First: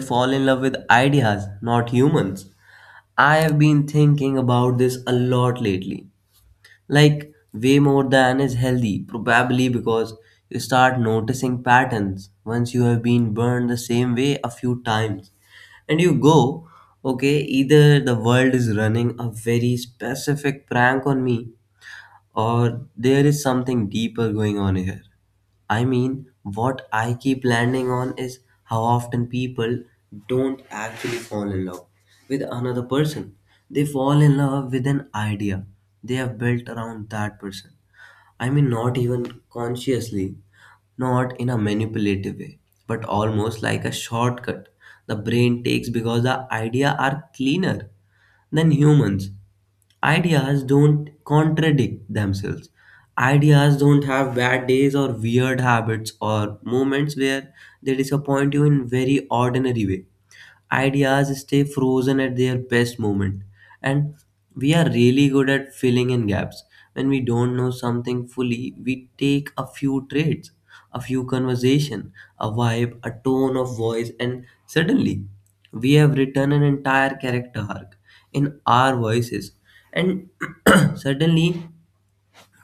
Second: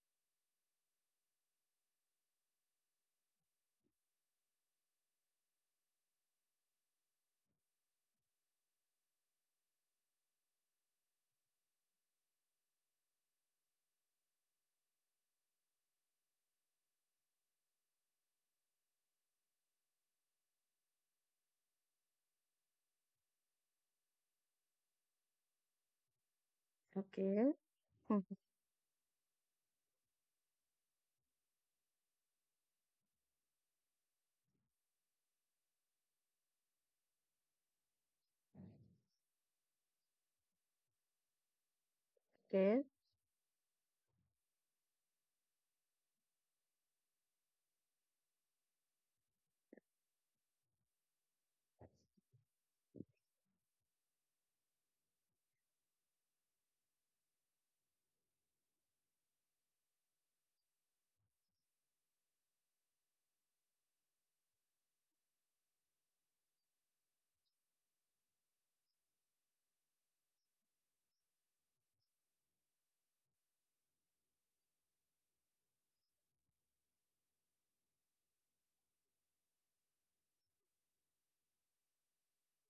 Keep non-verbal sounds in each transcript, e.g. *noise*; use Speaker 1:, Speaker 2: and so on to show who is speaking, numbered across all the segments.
Speaker 1: fall in love with ideas, not humans. I have been thinking about this a lot lately, like way more than is healthy probably, because you start noticing patterns once you have been burned the same way a few times, and you go, okay, either the world is running a very specific prank on me, or there is something deeper going on here. I mean, what I keep
Speaker 2: Okay.
Speaker 1: landing on
Speaker 2: Mhm.
Speaker 1: is how often people don't actually fall in love with another person. They fall in love with an idea they have built around that person. I mean, not even consciously, not in a manipulative way,
Speaker 2: Okay.
Speaker 1: but almost like a shortcut the brain takes because the idea are cleaner than humans. Ideas don't contradict themselves. Ideas don't have bad days or weird habits or moments where they disappoint you in very ordinary way. Ideas stay frozen at their best moment. And we are really good at filling in gaps. When we don't know something fully, we take a few traits, a few conversation, a vibe, a tone of voice, and suddenly we have written an entire character arc in our voices. And *clears throat* suddenly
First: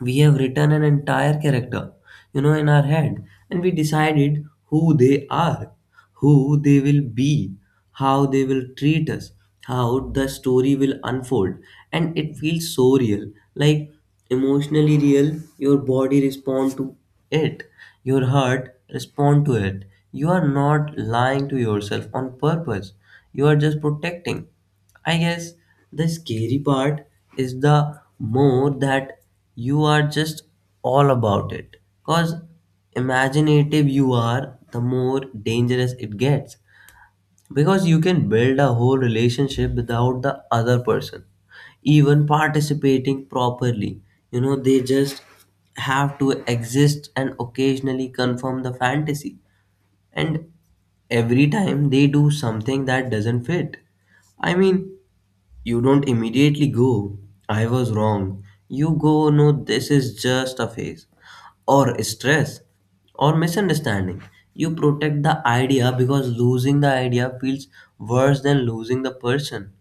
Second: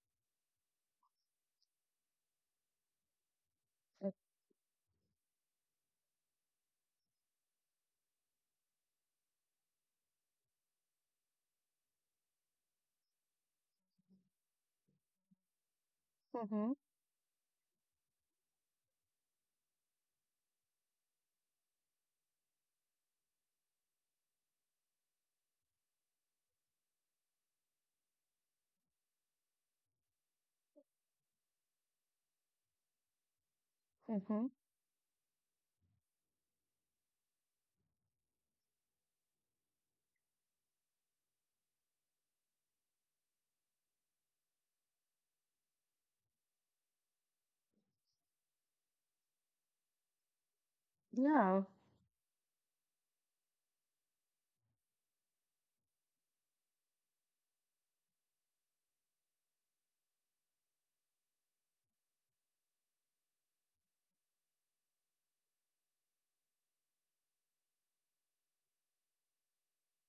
Speaker 1: we have written an entire character, in our head, and we decided who they are, who they will be, how they will treat us, how the story will unfold, and it feels so real, like emotionally real. Your body
Speaker 2: Mm-hmm.
Speaker 1: respond to it, your heart respond to it. You are not lying to yourself on purpose. You are just protecting. I guess the scary part is the more that you are just all about it. Because imaginative you
Speaker 2: Mm-hmm.
Speaker 1: are, the more dangerous it gets. Because you can build a whole relationship without the other person even participating properly. They just have to exist and occasionally confirm the fantasy. And every
Speaker 2: Yeah.
Speaker 1: time they do something that doesn't fit. I mean, you don't immediately go, I was wrong. You go, no, this is just a phase. Or stress. Or misunderstanding. You protect the idea because losing the idea feels worse than losing the person.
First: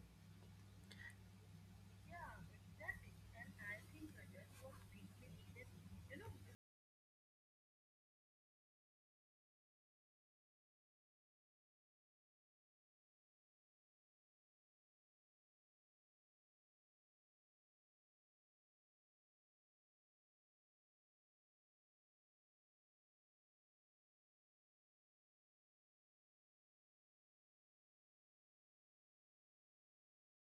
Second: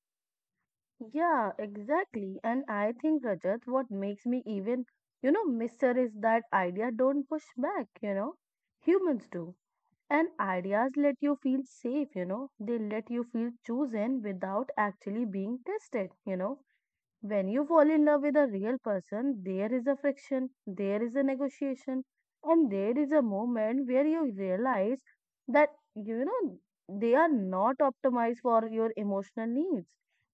Speaker 2: Yeah, exactly. And I think, Rajat, what makes me even, mister is that idea don't push back. Humans do. And ideas let you feel safe. They let you feel chosen without actually being tested. When you fall in love with a real person, there is a friction, there is a negotiation, and there is a moment where you realize that they are not optimized for your emotional needs,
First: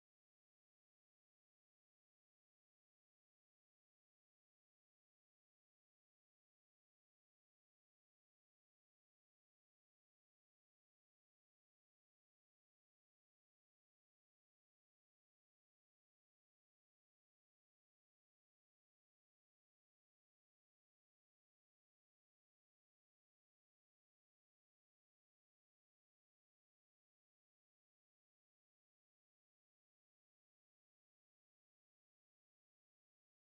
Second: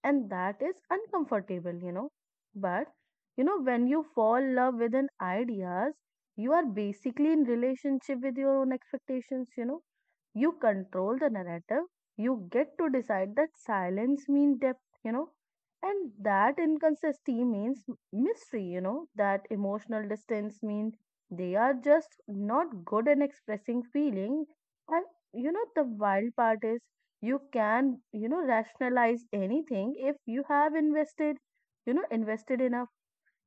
Speaker 2: and that is uncomfortable. But when you fall in love with an ideas, you are basically in relationship with your own expectations, you know. You control the narrative, you get to decide that silence means depth, and that inconsistency means mystery, that emotional distance means they are just not good in expressing feeling. And the wild part is you can, rationalize anything if you have invested enough.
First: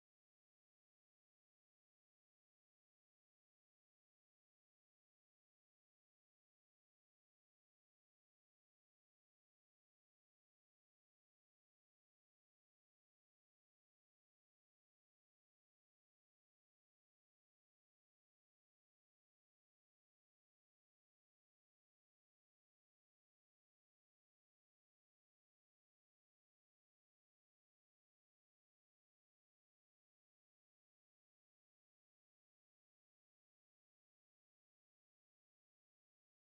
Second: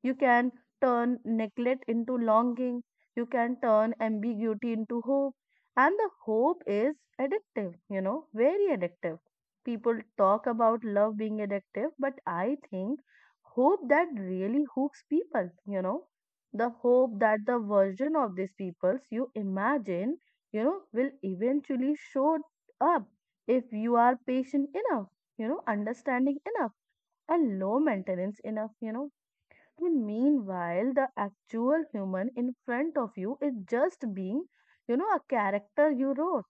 Speaker 2: You can turn neglect into longing. You can turn ambiguity into hope. And the hope is addictive, very addictive. People talk about love being addictive, but I think hope that really hooks people, the hope that the version of these peoples you imagine, will eventually show up if you are patient enough, understanding enough and low maintenance enough, and meanwhile, the actual human in front of you is just being, a character you wrote.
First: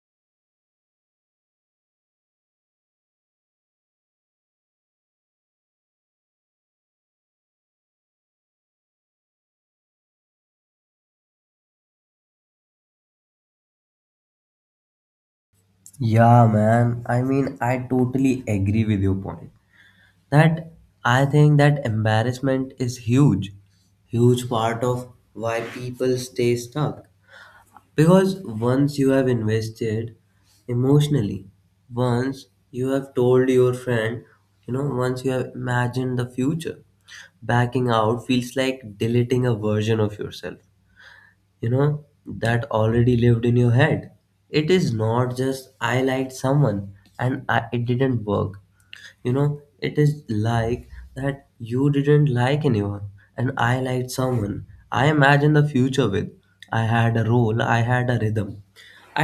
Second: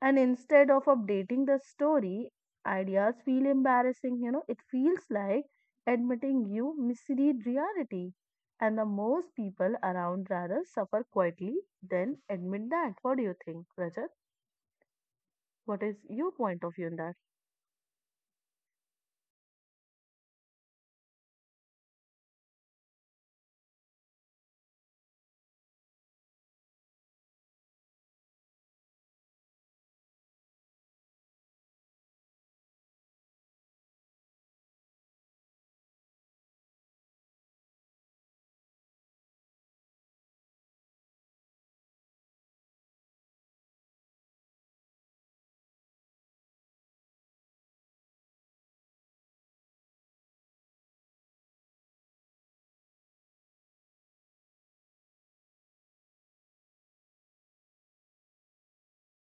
Speaker 2: And instead of updating the story, ideas feel embarrassing. It feels like admitting you misread reality. And the most people around rather suffer quietly than admit that. What do you think, Rajat? What is your
Speaker 1: Yeah,
Speaker 2: point of view in
Speaker 1: man.
Speaker 2: that?
Speaker 1: I mean, I totally agree with your point. That I think that embarrassment is huge, huge part of why people stay stuck. Because once you have invested emotionally, once you have told your friend, once you have imagined the future, backing out feels like deleting a version of yourself, that already lived in your head. It is not just I liked someone and it didn't work. You know it is like that you didn't like anyone and I liked someone, I imagined the future with, I had a role, I had a rhythm,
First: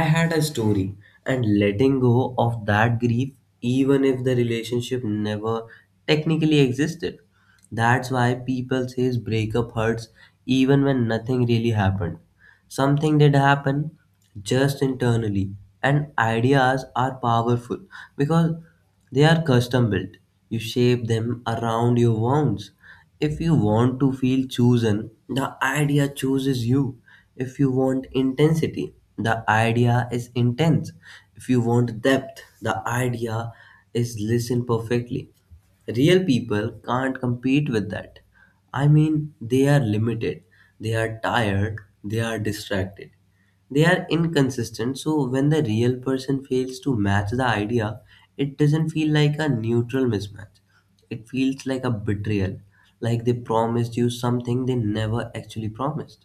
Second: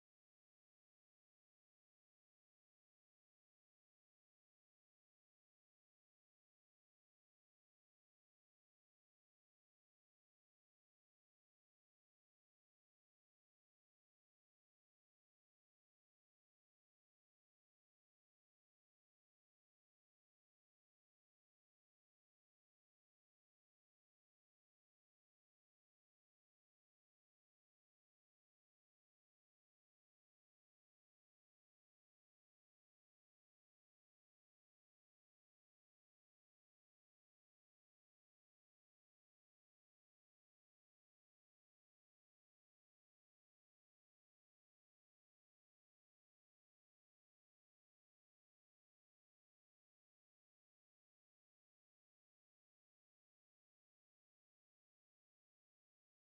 Speaker 1: I had a story, and letting go of that grief, even if the relationship never technically existed. That's why people says breakup hurts even when nothing really happened. Something did happen, just internally. And ideas are powerful because they are custom built. You shape them around your wants. If you want to feel chosen, the idea chooses you. If you want intensity, the idea is intense. If you want depth, the idea is listen perfectly. Real people can't compete with that. I mean, they are limited, they are tired, they are distracted, they are inconsistent. So, when the real person fails to match the idea, it doesn't feel like a neutral mismatch, it feels like a betrayal, like they promised you something they never actually promised.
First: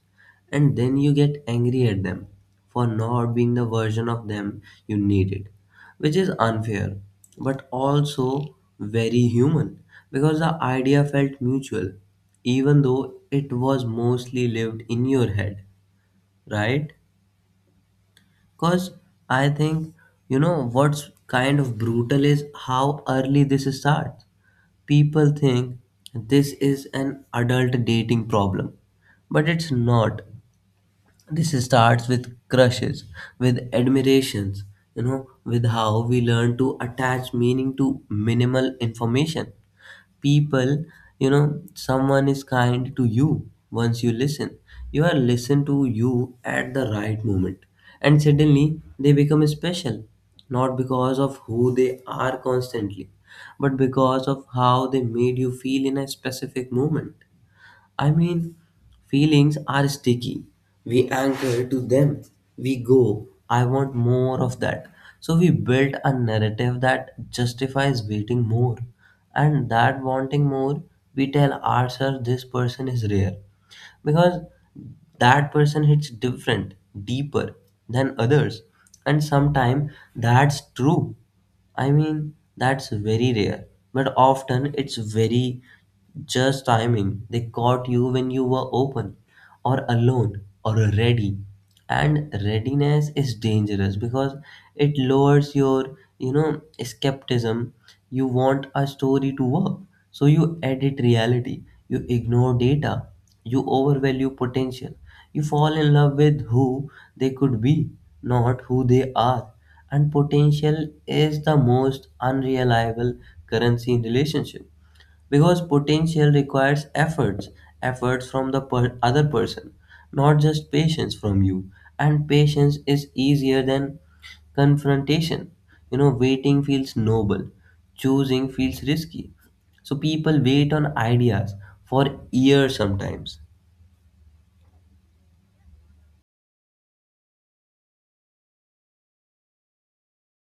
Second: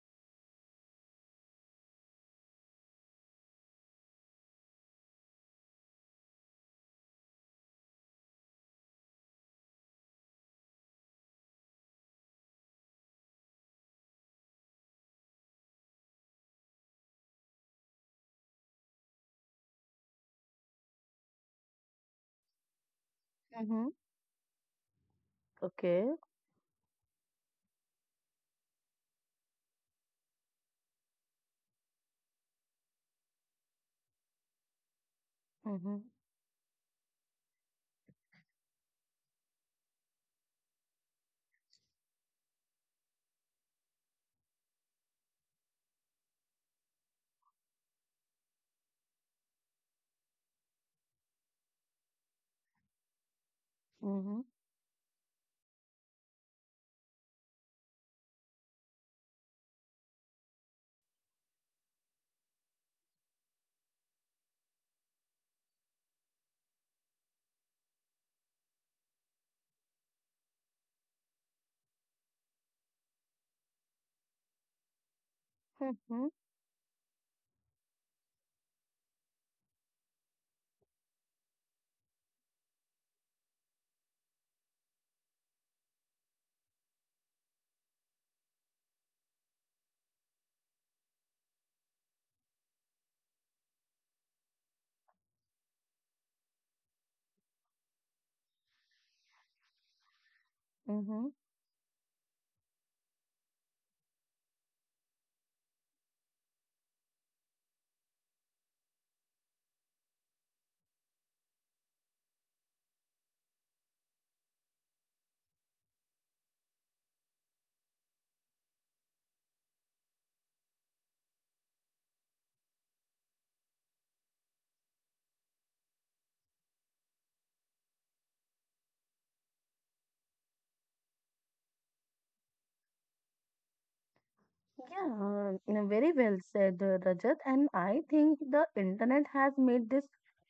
Speaker 1: And then you get angry at them for not being the version of them you needed, which is unfair, but also very human, because the idea felt mutual even though it was mostly lived in your head, right? Because I think you know what's kind of brutal is how early this
Speaker 2: Mm-hmm.
Speaker 1: starts. People
Speaker 2: Okay.
Speaker 1: think this is an adult dating problem, but it's not. This starts with crushes, with admirations, with how
Speaker 2: Mm-hmm.
Speaker 1: we learn to attach meaning to minimal information. People. Someone is kind to you once, you listen, you are listened to you at the right moment, and suddenly they become special, not because of who they are constantly, but because
Speaker 2: Mm-hmm.
Speaker 1: of how they made you feel in a specific moment. I mean, feelings are sticky. We anchor to them. We go, I want more of that. So we build a narrative that justifies waiting more. And that wanting more, we tell ourselves this person is rare. Because that person hits
Speaker 2: Mm-hmm.
Speaker 1: different, deeper than others. And sometimes that's true. I mean, that's very rare. But often it's very just timing. They caught you when you were open or alone or ready. And readiness is dangerous because it lowers your, skepticism. You want a story to work. So you edit
Speaker 2: Mm-hmm.
Speaker 1: reality. You ignore data. You overvalue potential. You fall in love with who they could be, not who they are. And potential is the most unreliable currency in relationship, because potential requires efforts, efforts from the other person, not just patience from you. And patience is easier than confrontation. Waiting feels noble, choosing feels risky. So people wait on ideas for years sometimes.
Speaker 2: Yeah, very well said, Rajat. And I think the internet has made this,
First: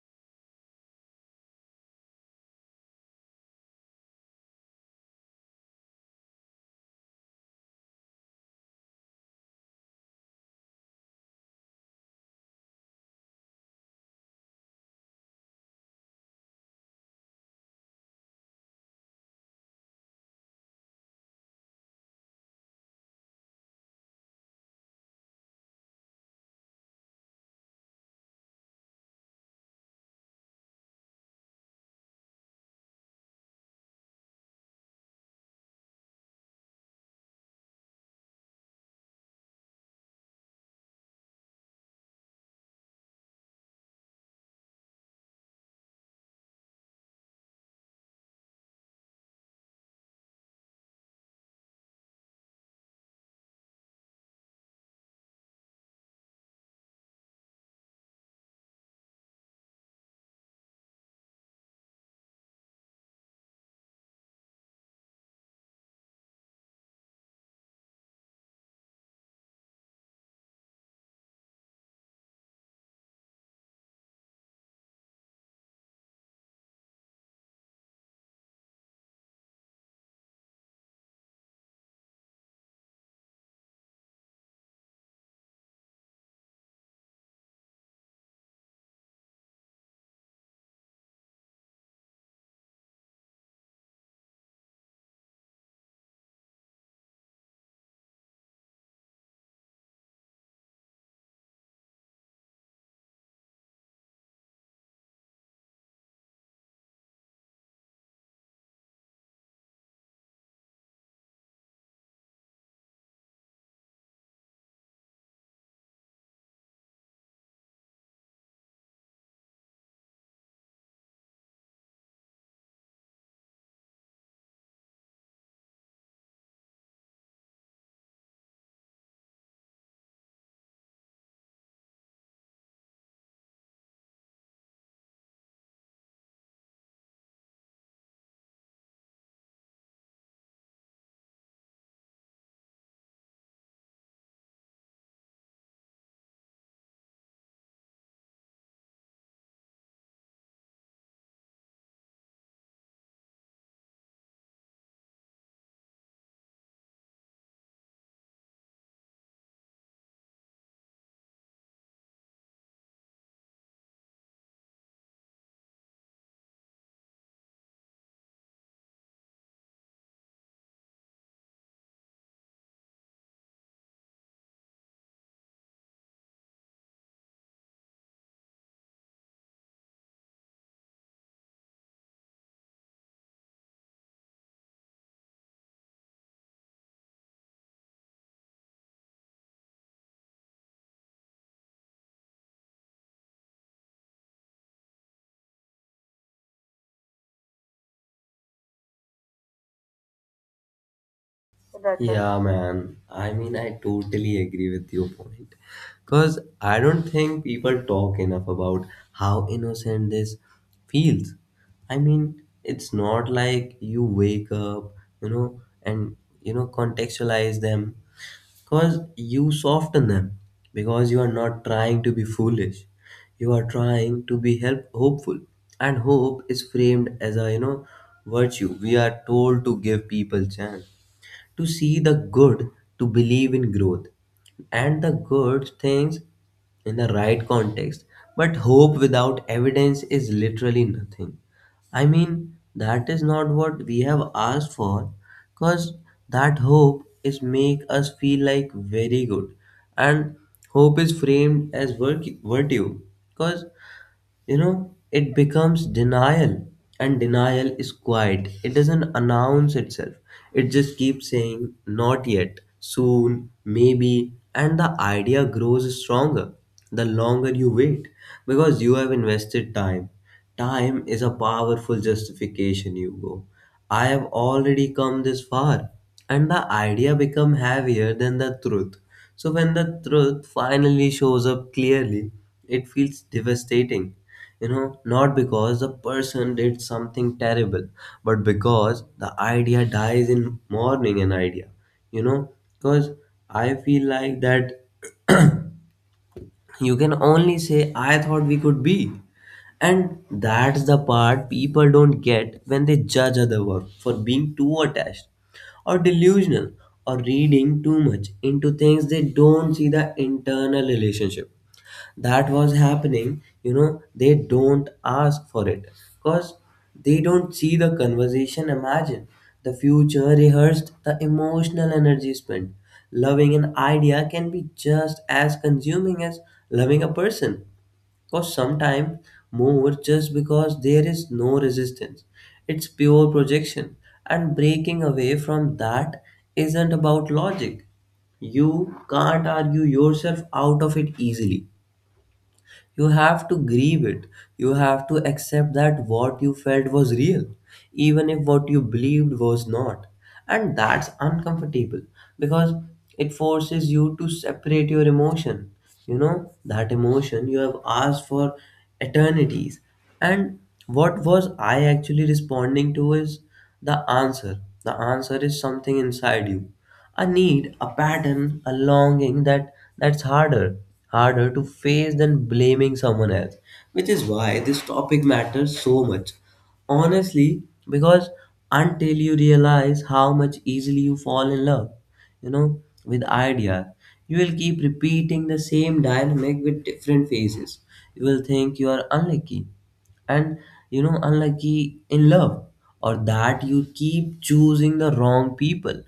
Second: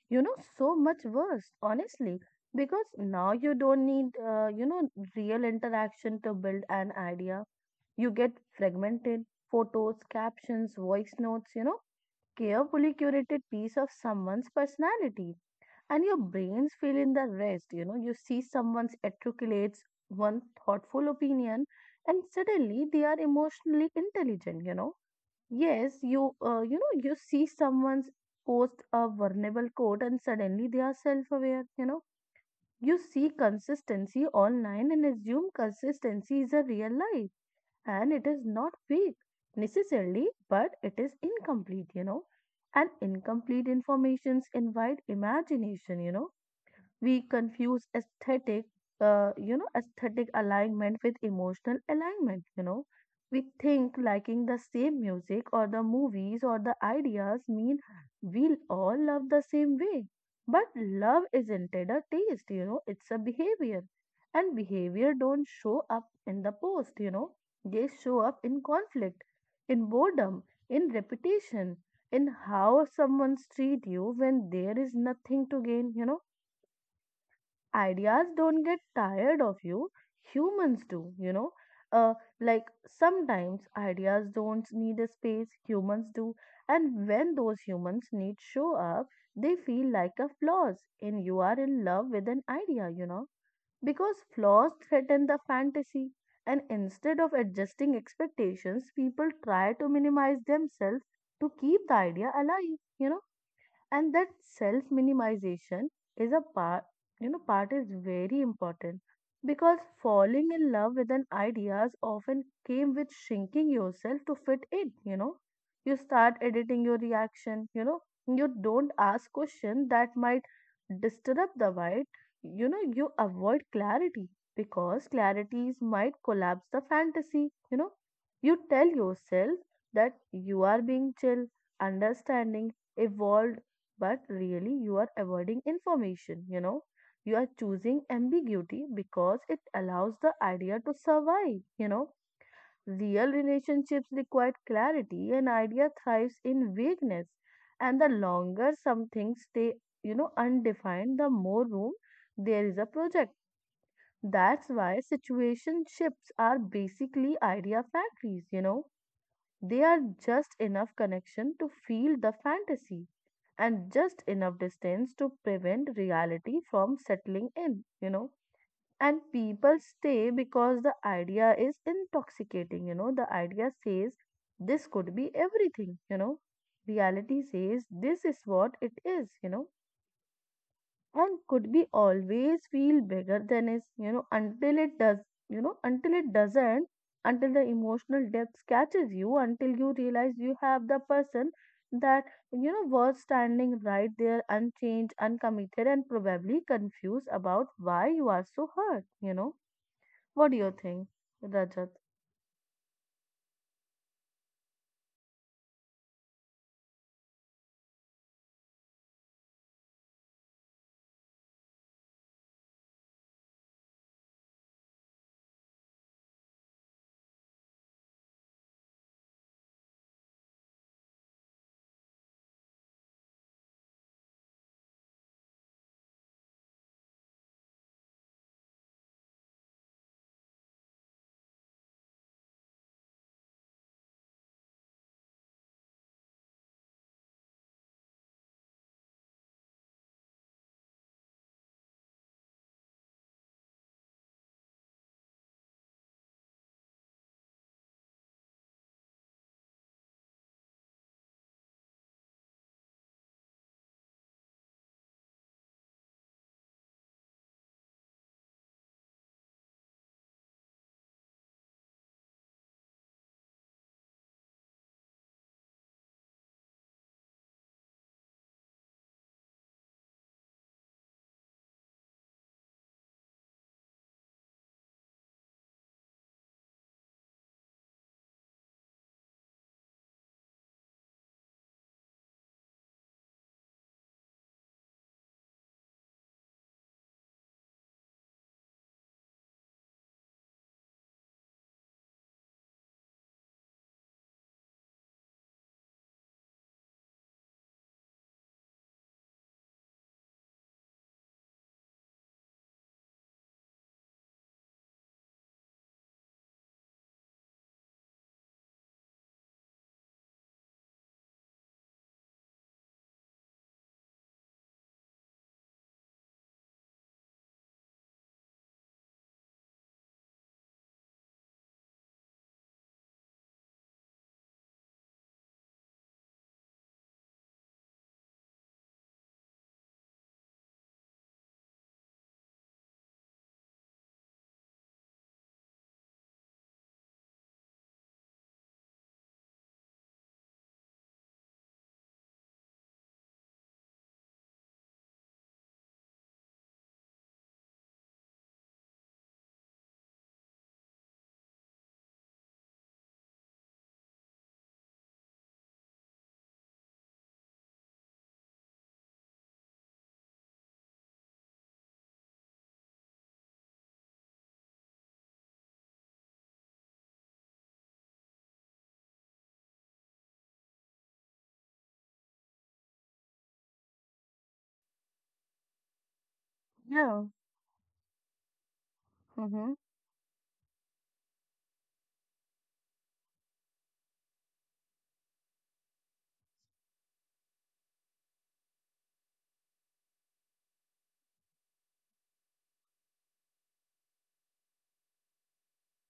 Speaker 2: you know, so much worse, honestly, because now you don't need, real interaction to build an idea. You get fragmented photos, captions, voice notes, carefully curated piece of someone's personality. And your brains fill in the rest. You see someone's articulates one thoughtful opinion, and suddenly they are emotionally intelligent. Yes, you see someone's post a vulnerable code and suddenly they are self-aware. You see consistency online and assume consistency is a real life, and it is not fake necessarily, but it is incomplete. And incomplete informations invite imagination. We confuse aesthetic alignment with emotional alignment. We think liking the same music or the movies or the ideas mean we will all love the same way. But love isn't it a taste, it's a behavior. And behavior don't show up in the post. They show up in conflict, in boredom, in reputation, in how someone treat you when there is nothing to gain. Ideas don't get tired of you humans do you know uh, like sometimes ideas don't need a space. Humans do. And when those humans need show up, they feel like a flaws, and you are in love with an idea because flaws threaten the fantasy. And instead of adjusting expectations, people try to minimize themselves to keep the idea alive, and that self minimization is a part. Part is very important, because falling in love with an ideas often came with shrinking yourself to fit in. You start editing your reaction. You don't ask questions that might disturb the vibe. You avoid clarity, because clarities might collapse the fantasy. You tell yourself that you are being chill, understanding, evolved, but really you are avoiding information, you know. You are choosing ambiguity because it allows the idea to survive. Real relationships require clarity, and idea thrives in vagueness. And the longer some things stay, undefined, the more room there is a project. That's why situation ships are basically idea factories. They are just enough connection to feel the fantasy and just enough distance to prevent reality from settling in. And people stay because the idea is intoxicating. The idea says this could be everything. Reality says this is what it is, and could be always feel bigger than is until it does until it doesn't, until the emotional depth catches you, until you realize you have the person that was standing right there, unchanged, uncommitted, and probably confused about why you are so hurt. What do you think, Rajat?
Speaker 1: Yeah, man. I mean, I totally agree with your point. Because I don't think people talk enough about how innocent this feels. I mean, it's not like you wake up, and, contextualize them. Because you soften them. Because you are not trying to be foolish. You are trying to be help hopeful. And hope is framed as a, virtue. We are told to give people chance, to see the good, to believe in growth and the good things in the right context. But hope without evidence is literally nothing. I mean, that is not what we have asked for, because that hope is make us feel like very good, and hope is framed as virtue because you know it becomes denial, and denial is quiet, it doesn't announce itself, it just keeps saying not yet, soon, maybe, and the idea grows stronger the longer you wait, because you have invested time. Time is a powerful justification, Hugo. I have already come this far. And the idea become heavier than the truth. So when the truth finally shows up clearly, it feels devastating. Not because the person did something terrible, but because the idea dies in mourning an idea. You know, because I feel like that you can only say I thought we could be, and that's the part people don't get when they judge other work for being too attached, or delusional, or reading too much into things. They don't see the internal relationship that was happening. They don't ask for it, because they don't see the conversation, imagine the future rehearsed, the emotional energy spent. Loving an idea can be just as consuming as loving a person. Because sometimes more, just because there is no resistance, it's pure projection. And breaking away from that isn't about logic. You can't argue yourself out of it easily. You have to grieve it. You have to accept that what you felt was real, even if what you believed was not. And that's uncomfortable, because it forces you to separate your emotion. That emotion you have asked for eternities, and what was I actually responding to, is the answer. The answer is something inside you, a need, a pattern, a longing that's harder, harder to face than blaming someone else. Which is why this topic matters so much.
Speaker 2: Yeah.
Speaker 1: Honestly, because until you
Speaker 2: Mm-hmm.
Speaker 1: realize how much easily you fall in love, with ideas, you will keep repeating the same dynamic with different phases. You will think you are unlucky, and unlucky in love, or that you keep choosing the wrong people,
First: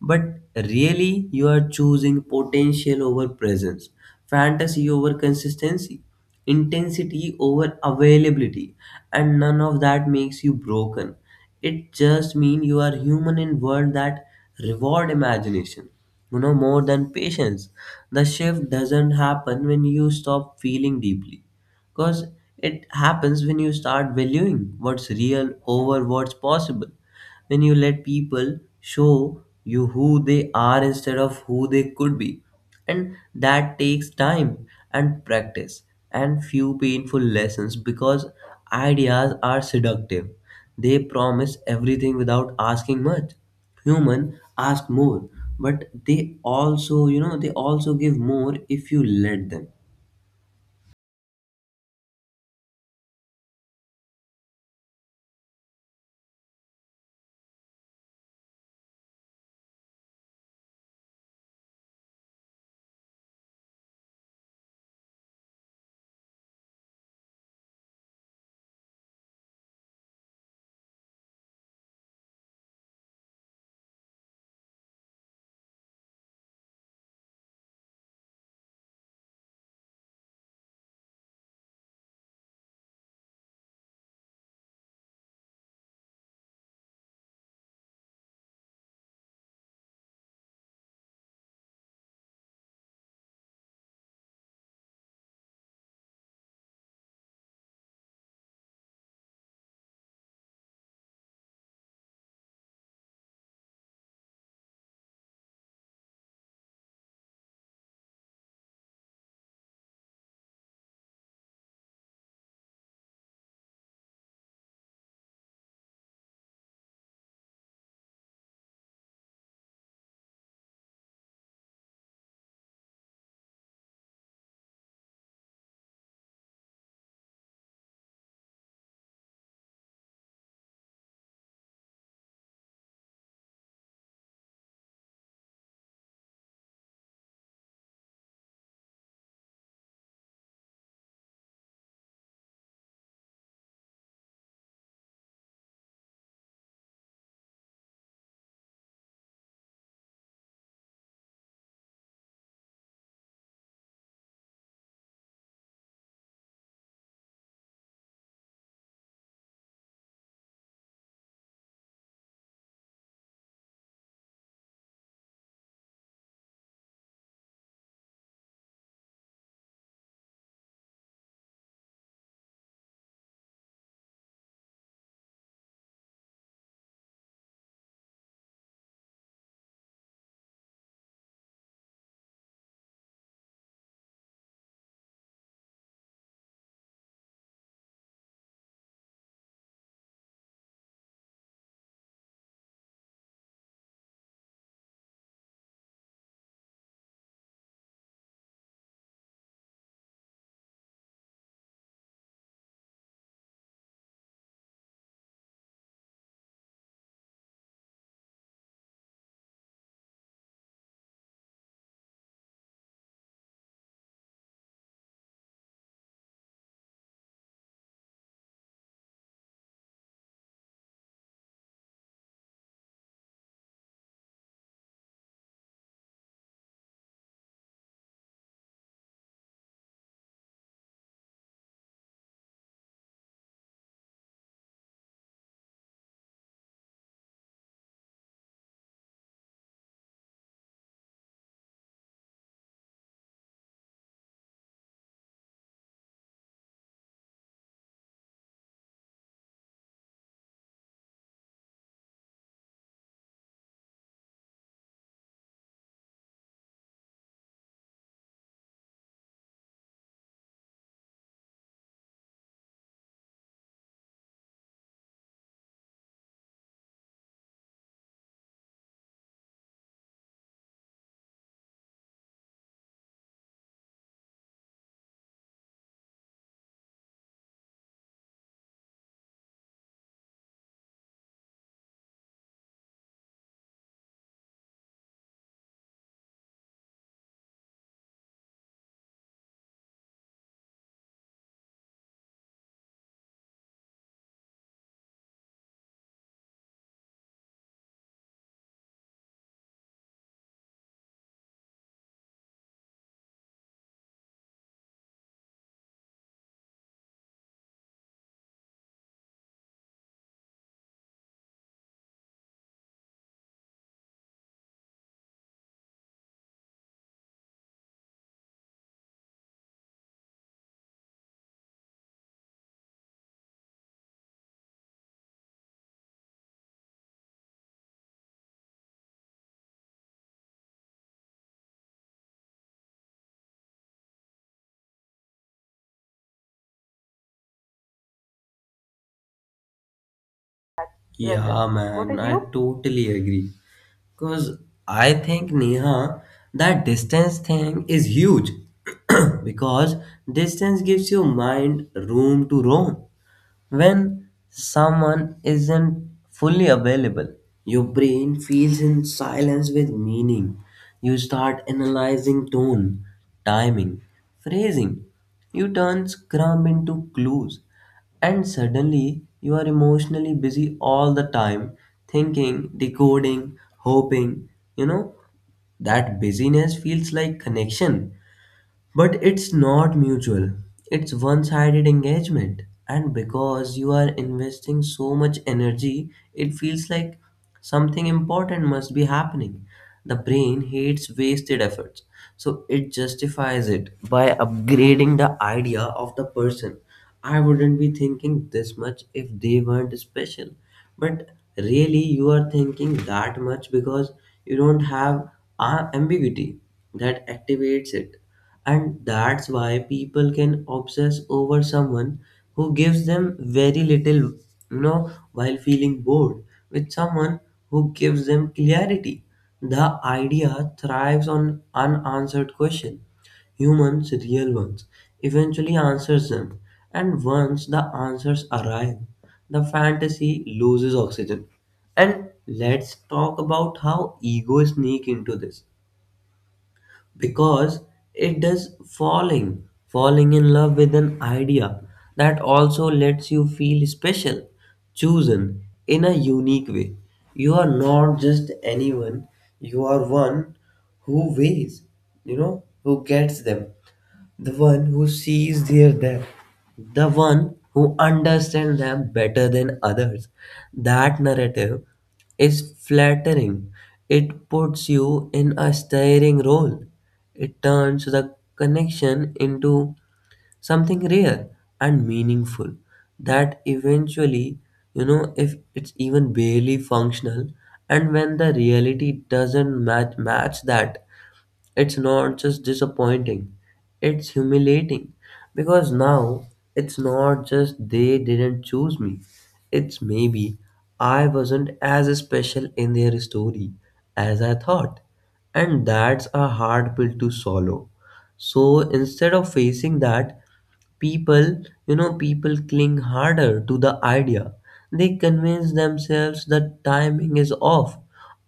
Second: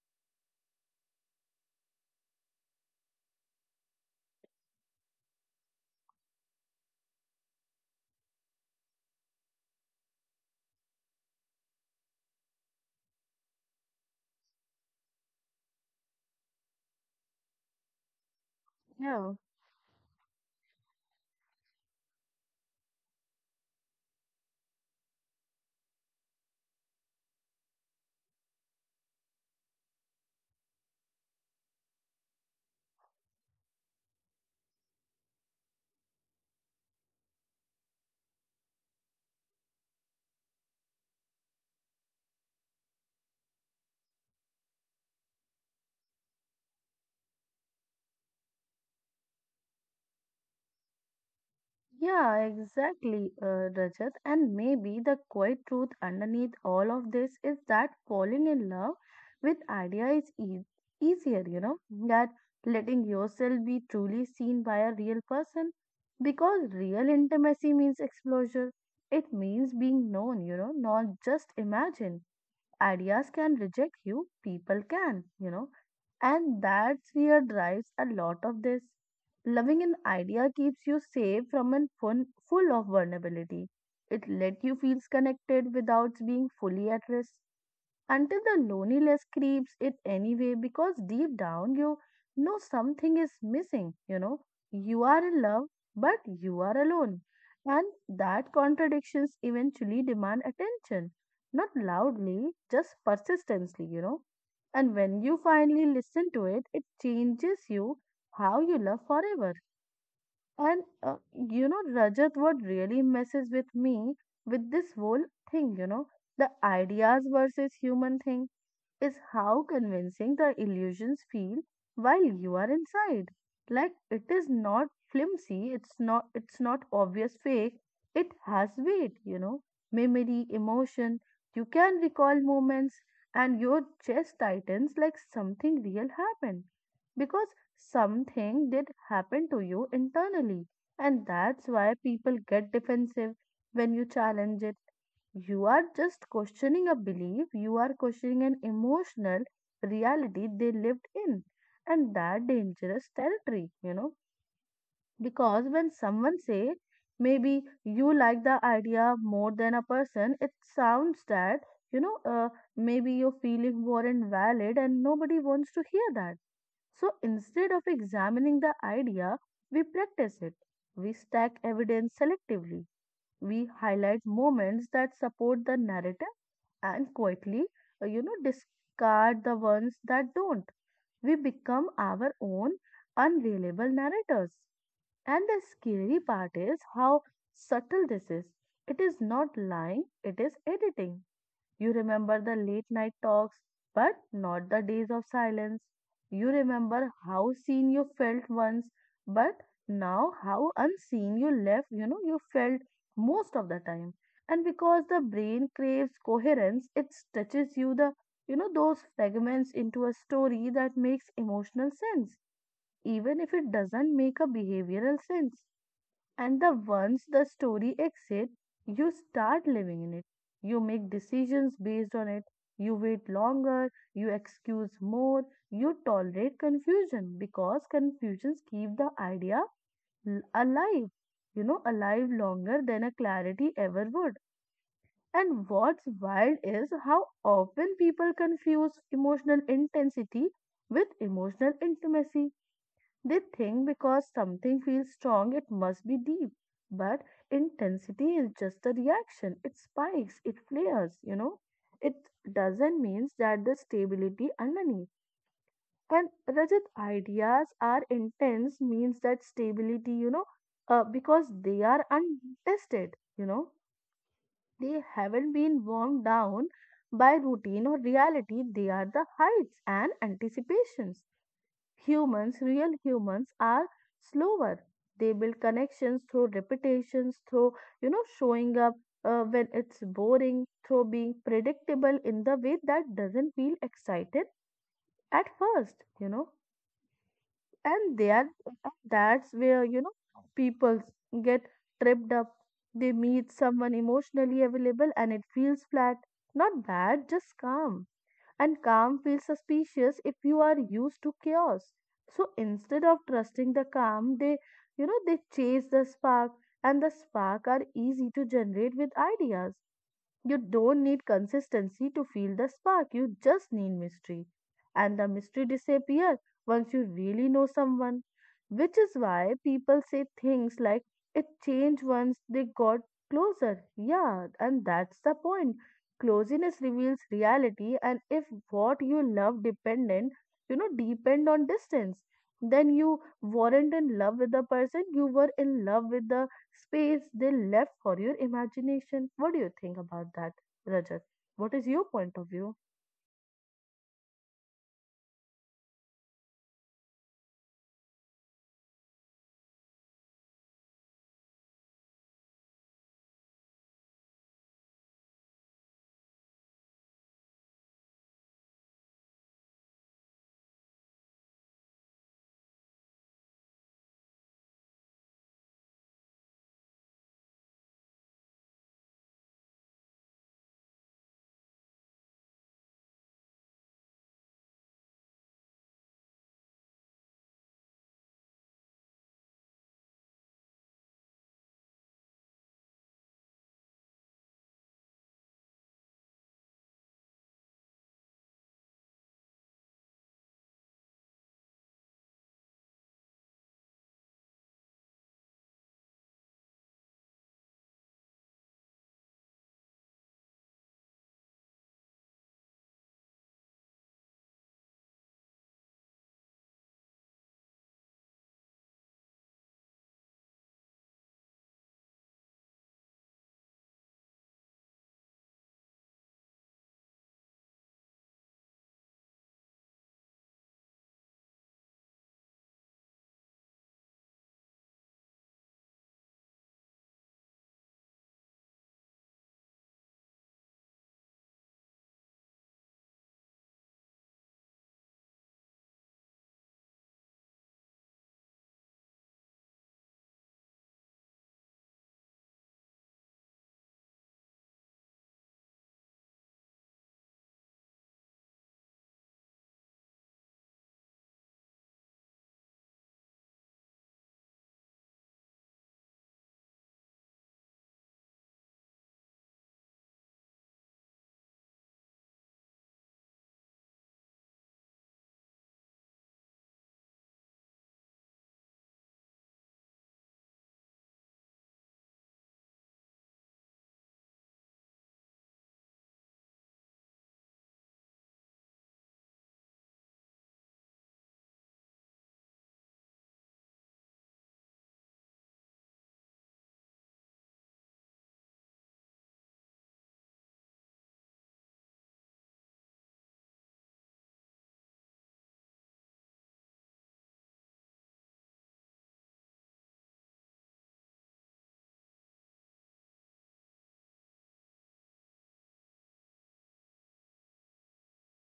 Speaker 1: but really, you are choosing potential over presence, fantasy over consistency, intensity over availability, and none of that makes you broken. It just means you are human in world that reward imagination, more than patience. The shift doesn't
Speaker 2: Yeah.
Speaker 1: happen when you stop feeling deeply, because it happens when you start valuing what's real over what's possible, when you let people show you who they are instead of who they could be. And that takes time and practice and few painful lessons, because ideas are seductive. They promise everything without asking much. Human ask more, but they also give more if you let them.
Speaker 2: Yeah, exactly, Rajat. And maybe the quiet truth underneath all of this is that falling in love with idea is easier, that letting yourself be truly seen by a real person, because real intimacy means exposure. It means being known, not just imagined. Ideas can reject you, people can, and that's where drives a lot of this. Loving an idea keeps you safe from an fun full of vulnerability. It let you feel connected without being fully at risk, until the loneliness creeps it anyway, because deep down you know something is missing, you know. You are in love, but you are alone. And that contradictions eventually demand attention, not loudly, just persistently. And when you finally listen to it, it changes you how you love forever. And, Rajat, what really messes with me with this whole thing, the ideas versus human thing is how convincing the illusions feel while you are inside. Like it is not flimsy, it's not obvious fake. It has weight, memory, emotion. You can recall moments and your chest tightens like something real happened. Because something did happen to you internally. And that's why people get defensive when you challenge it. You are just questioning a belief, you are questioning an emotional reality they lived in. And that dangerous territory, because when someone say maybe you like the idea more than a person, it sounds that, you know, uh, maybe your feeling were not valid, and nobody wants to hear that. So instead of examining the idea, we practice it. We stack evidence selectively. We highlight moments that support the narrative, and quietly, discard the ones that don't. We become our own unreliable narrators. And the scary part is how subtle this is. It is not lying, it is editing. You remember the late night talks, but not the days of silence. You remember how seen you felt once, but now how unseen you left, you felt most of the time. And because the brain craves coherence, it stitches you those fragments into a story that makes emotional sense, even if it doesn't make a behavioral sense. And the once the story exists, you start living in it. You make decisions based on it. You wait longer. You excuse more. You tolerate confusion because confusions keep the idea alive. Alive longer than a clarity ever would. And what's wild is how often people confuse emotional intensity with emotional intimacy. They think because something feels strong, it must be deep. But intensity is just a reaction. It spikes, it flares. It doesn't mean that the stability underneath. And Rajat, ideas are intense means that stability, because they are untested. They haven't been worn down by routine or reality. They are the heights and anticipations. Humans, real humans, are slower. They build connections through repetitions, through showing up, when it's boring, through being predictable in the way that doesn't feel excited at first. And they are that's where people get tripped up. They meet someone emotionally available and it feels flat, not bad, just calm, and calm feels suspicious if you are used to chaos. So instead of trusting the calm, they chase the spark, and the spark are easy to generate with ideas. You don't need consistency to feel the spark, you just need mystery. And the mystery disappears once you really know someone, which is why people say things like it changed once they got closer. Yeah, and that's the point. Closeness reveals reality, and if what you love depend on distance, then you weren't in love with the person, you were in love with the space they left for your imagination. What do you think about that, Rajat?
Speaker 1: Yeah,
Speaker 2: What is your
Speaker 1: man, I
Speaker 2: point of view?
Speaker 1: totally agree. Because I think, Neha, that distance thing is huge *clears throat* because distance gives your mind room to roam. When someone isn't fully available, your brain feels in silence with meaning. You start analyzing tone, timing, phrasing. You turn scrum into clues. And suddenly, you are emotionally busy all the time, thinking, decoding, hoping. You know, that busyness feels like connection, but it's not mutual. It's one sided engagement. And because you are investing so much energy, it feels like something important must be happening. The brain hates wasted efforts, so it justifies it by upgrading the idea of the person. I wouldn't be thinking this much if they weren't special, but really, you are thinking that much because you don't have ambiguity that activates it. And that's why people can obsess over someone who gives them very little while feeling bored with someone who gives them clarity. The idea thrives on unanswered questions. Humans, real ones, eventually answers them, and once the answers arrive, the fantasy loses oxygen. And let's talk about how ego sneak into this, because it does. Falling in love with an idea that also lets you feel special, chosen in a unique way. You are not just anyone. You are one who weighs, who gets them, the one who sees their depth, the one who understands them better than others. That narrative is flattering. It puts you in a steering role. It turns the connection into something rare and meaningful that eventually, if it's even barely functional. And when the reality doesn't match that, it's not just disappointing, it's humiliating, because now it's not just they didn't choose me, it's maybe I wasn't as special in their story as I thought, and that's a hard pill to swallow. So instead of facing that, people you know people cling harder to the idea. They convince themselves that timing is off,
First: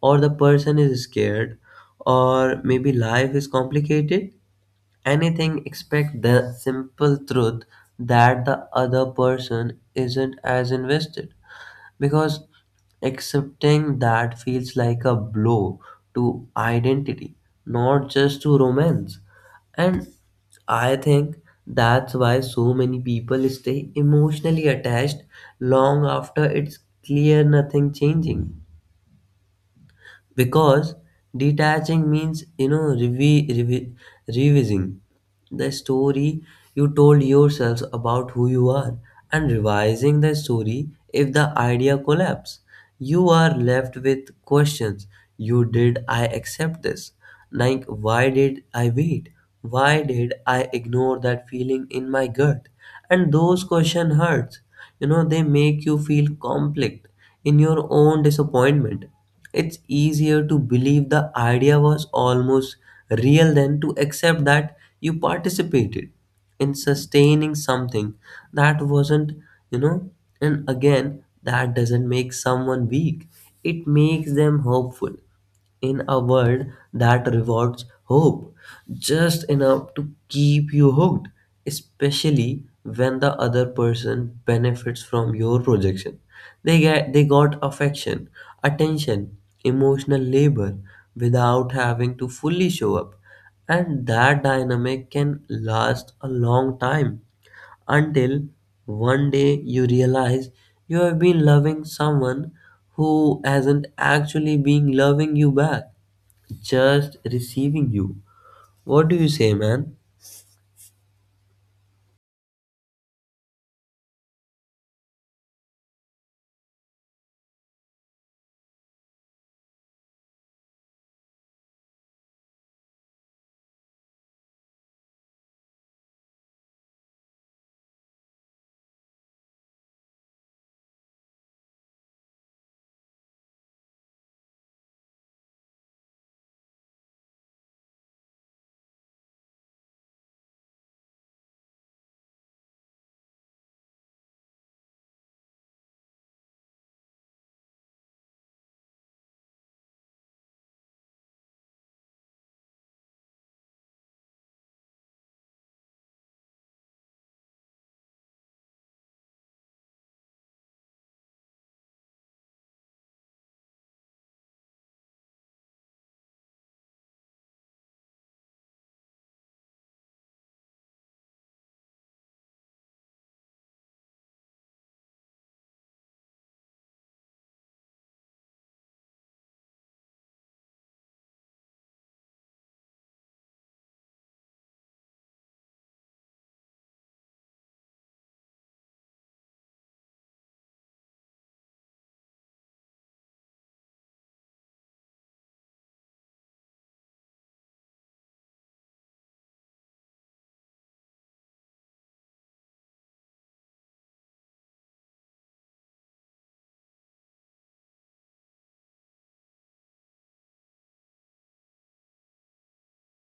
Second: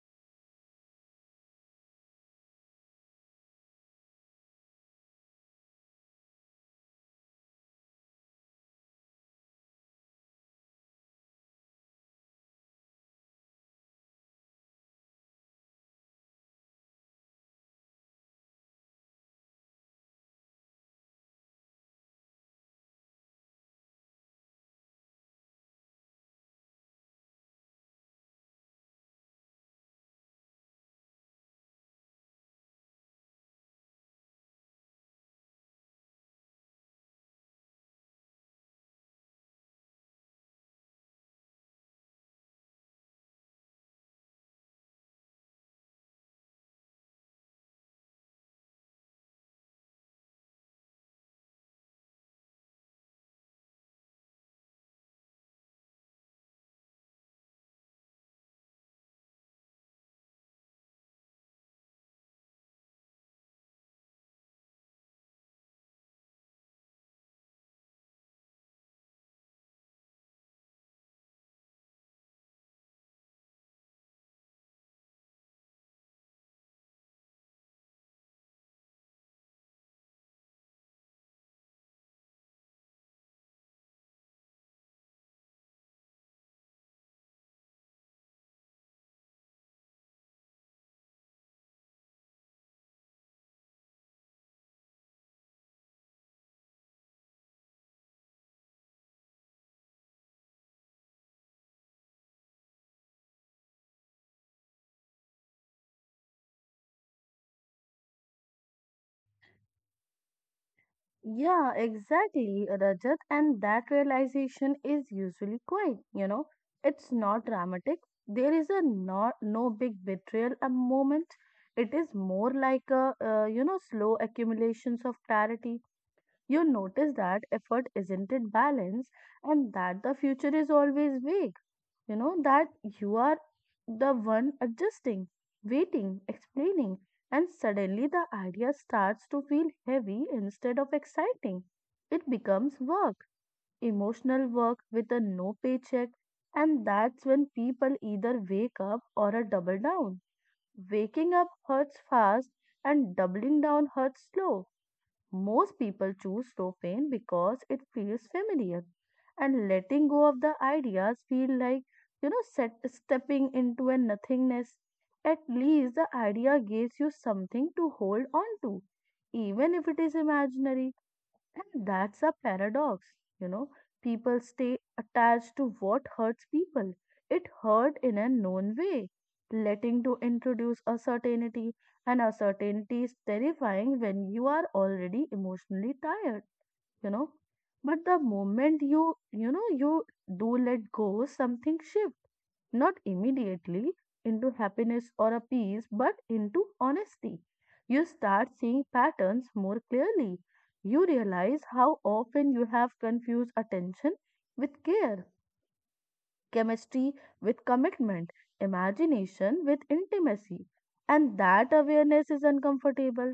Speaker 1: or the person is scared, or maybe life is complicated, anything except the simple truth that the other person isn't as invested, because accepting that feels like a blow to identity, not just to romance. And I think that's why so many people stay emotionally attached long after it's clear nothing changing, because detaching means revising the story you told yourselves about who you are. And revising the story, if the idea collapse, you are left with questions. You did I accept this, like why did I wait, why did I ignore that feeling in my gut. And those questions hurt. They make you feel conflict in your own disappointment. It's easier to believe the idea was almost real than to accept that you participated in sustaining something that wasn't, you know, and again, that doesn't make someone weak. It makes them hopeful in a world that rewards hope just enough to keep you hooked, especially when the other person benefits from your projection. They got affection, attention, emotional labor without having to fully show up. And that dynamic can last a long time until one day you realize you have been loving someone who hasn't actually been loving you back. Just receiving you. What do you say, man?
Speaker 2: Yeah, exactly, Rajat. And that realization is usually quite. It's not dramatic. There is a not no big betrayal a moment. It is more like a, slow accumulations of clarity. You notice that effort isn't in balance and that the future is always vague. You know that you are the one adjusting, waiting, explaining, and suddenly the idea starts to feel heavy instead of exciting. It becomes work, emotional work with a no paycheck, and that's when people either wake up or a double down. Waking up hurts fast and doubling down hurts slow most people choose Tofane because it feels familiar, and letting go of the ideas feel like set, stepping into a nothingness. At least the idea gives you something to hold on to, even if it is imaginary. And that's a paradox, you know. People stay attached to what hurts people. It hurt in a known way. Letting to introduce a certainty, and a certainty is terrifying when you are already emotionally tired, you know. But the moment you do let go, something shifts not immediately into happiness or a peace, but into honesty. You start seeing patterns more clearly. You realize how often you have confused attention with care, chemistry with commitment, imagination with intimacy. And that awareness is uncomfortable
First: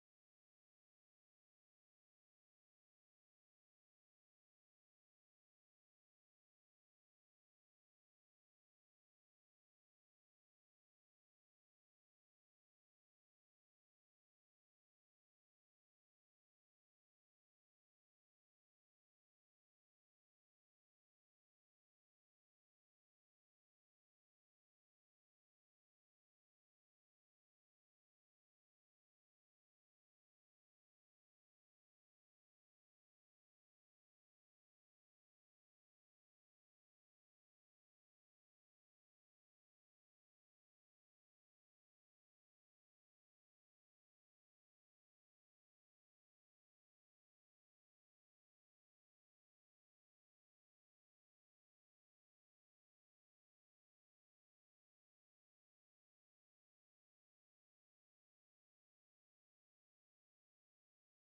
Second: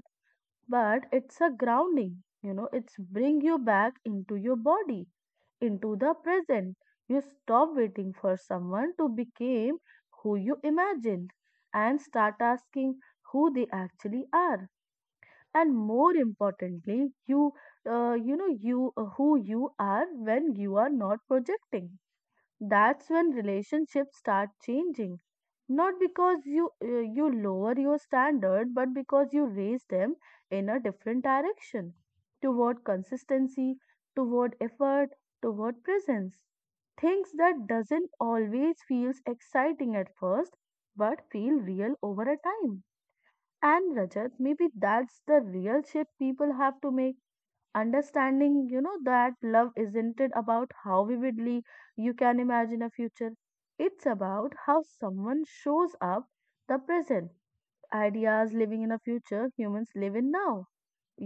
Speaker 2: but it's a grounding it's bring you back into your body into the present you stop waiting for someone to become who you imagined and start asking who they actually are and more importantly you you know you who you are when you are not projecting that's when relationships start changing not because you you lower your standard but because you raise them in a different direction toward consistency toward effort toward presence. Things that doesn't always feels exciting at first but feel real over a time. And Rajat, maybe that's the real shift people have to make, understanding that love isn't it about how vividly you can imagine a future. It's about how someone shows up the present. Ideas living in a future humans live in now.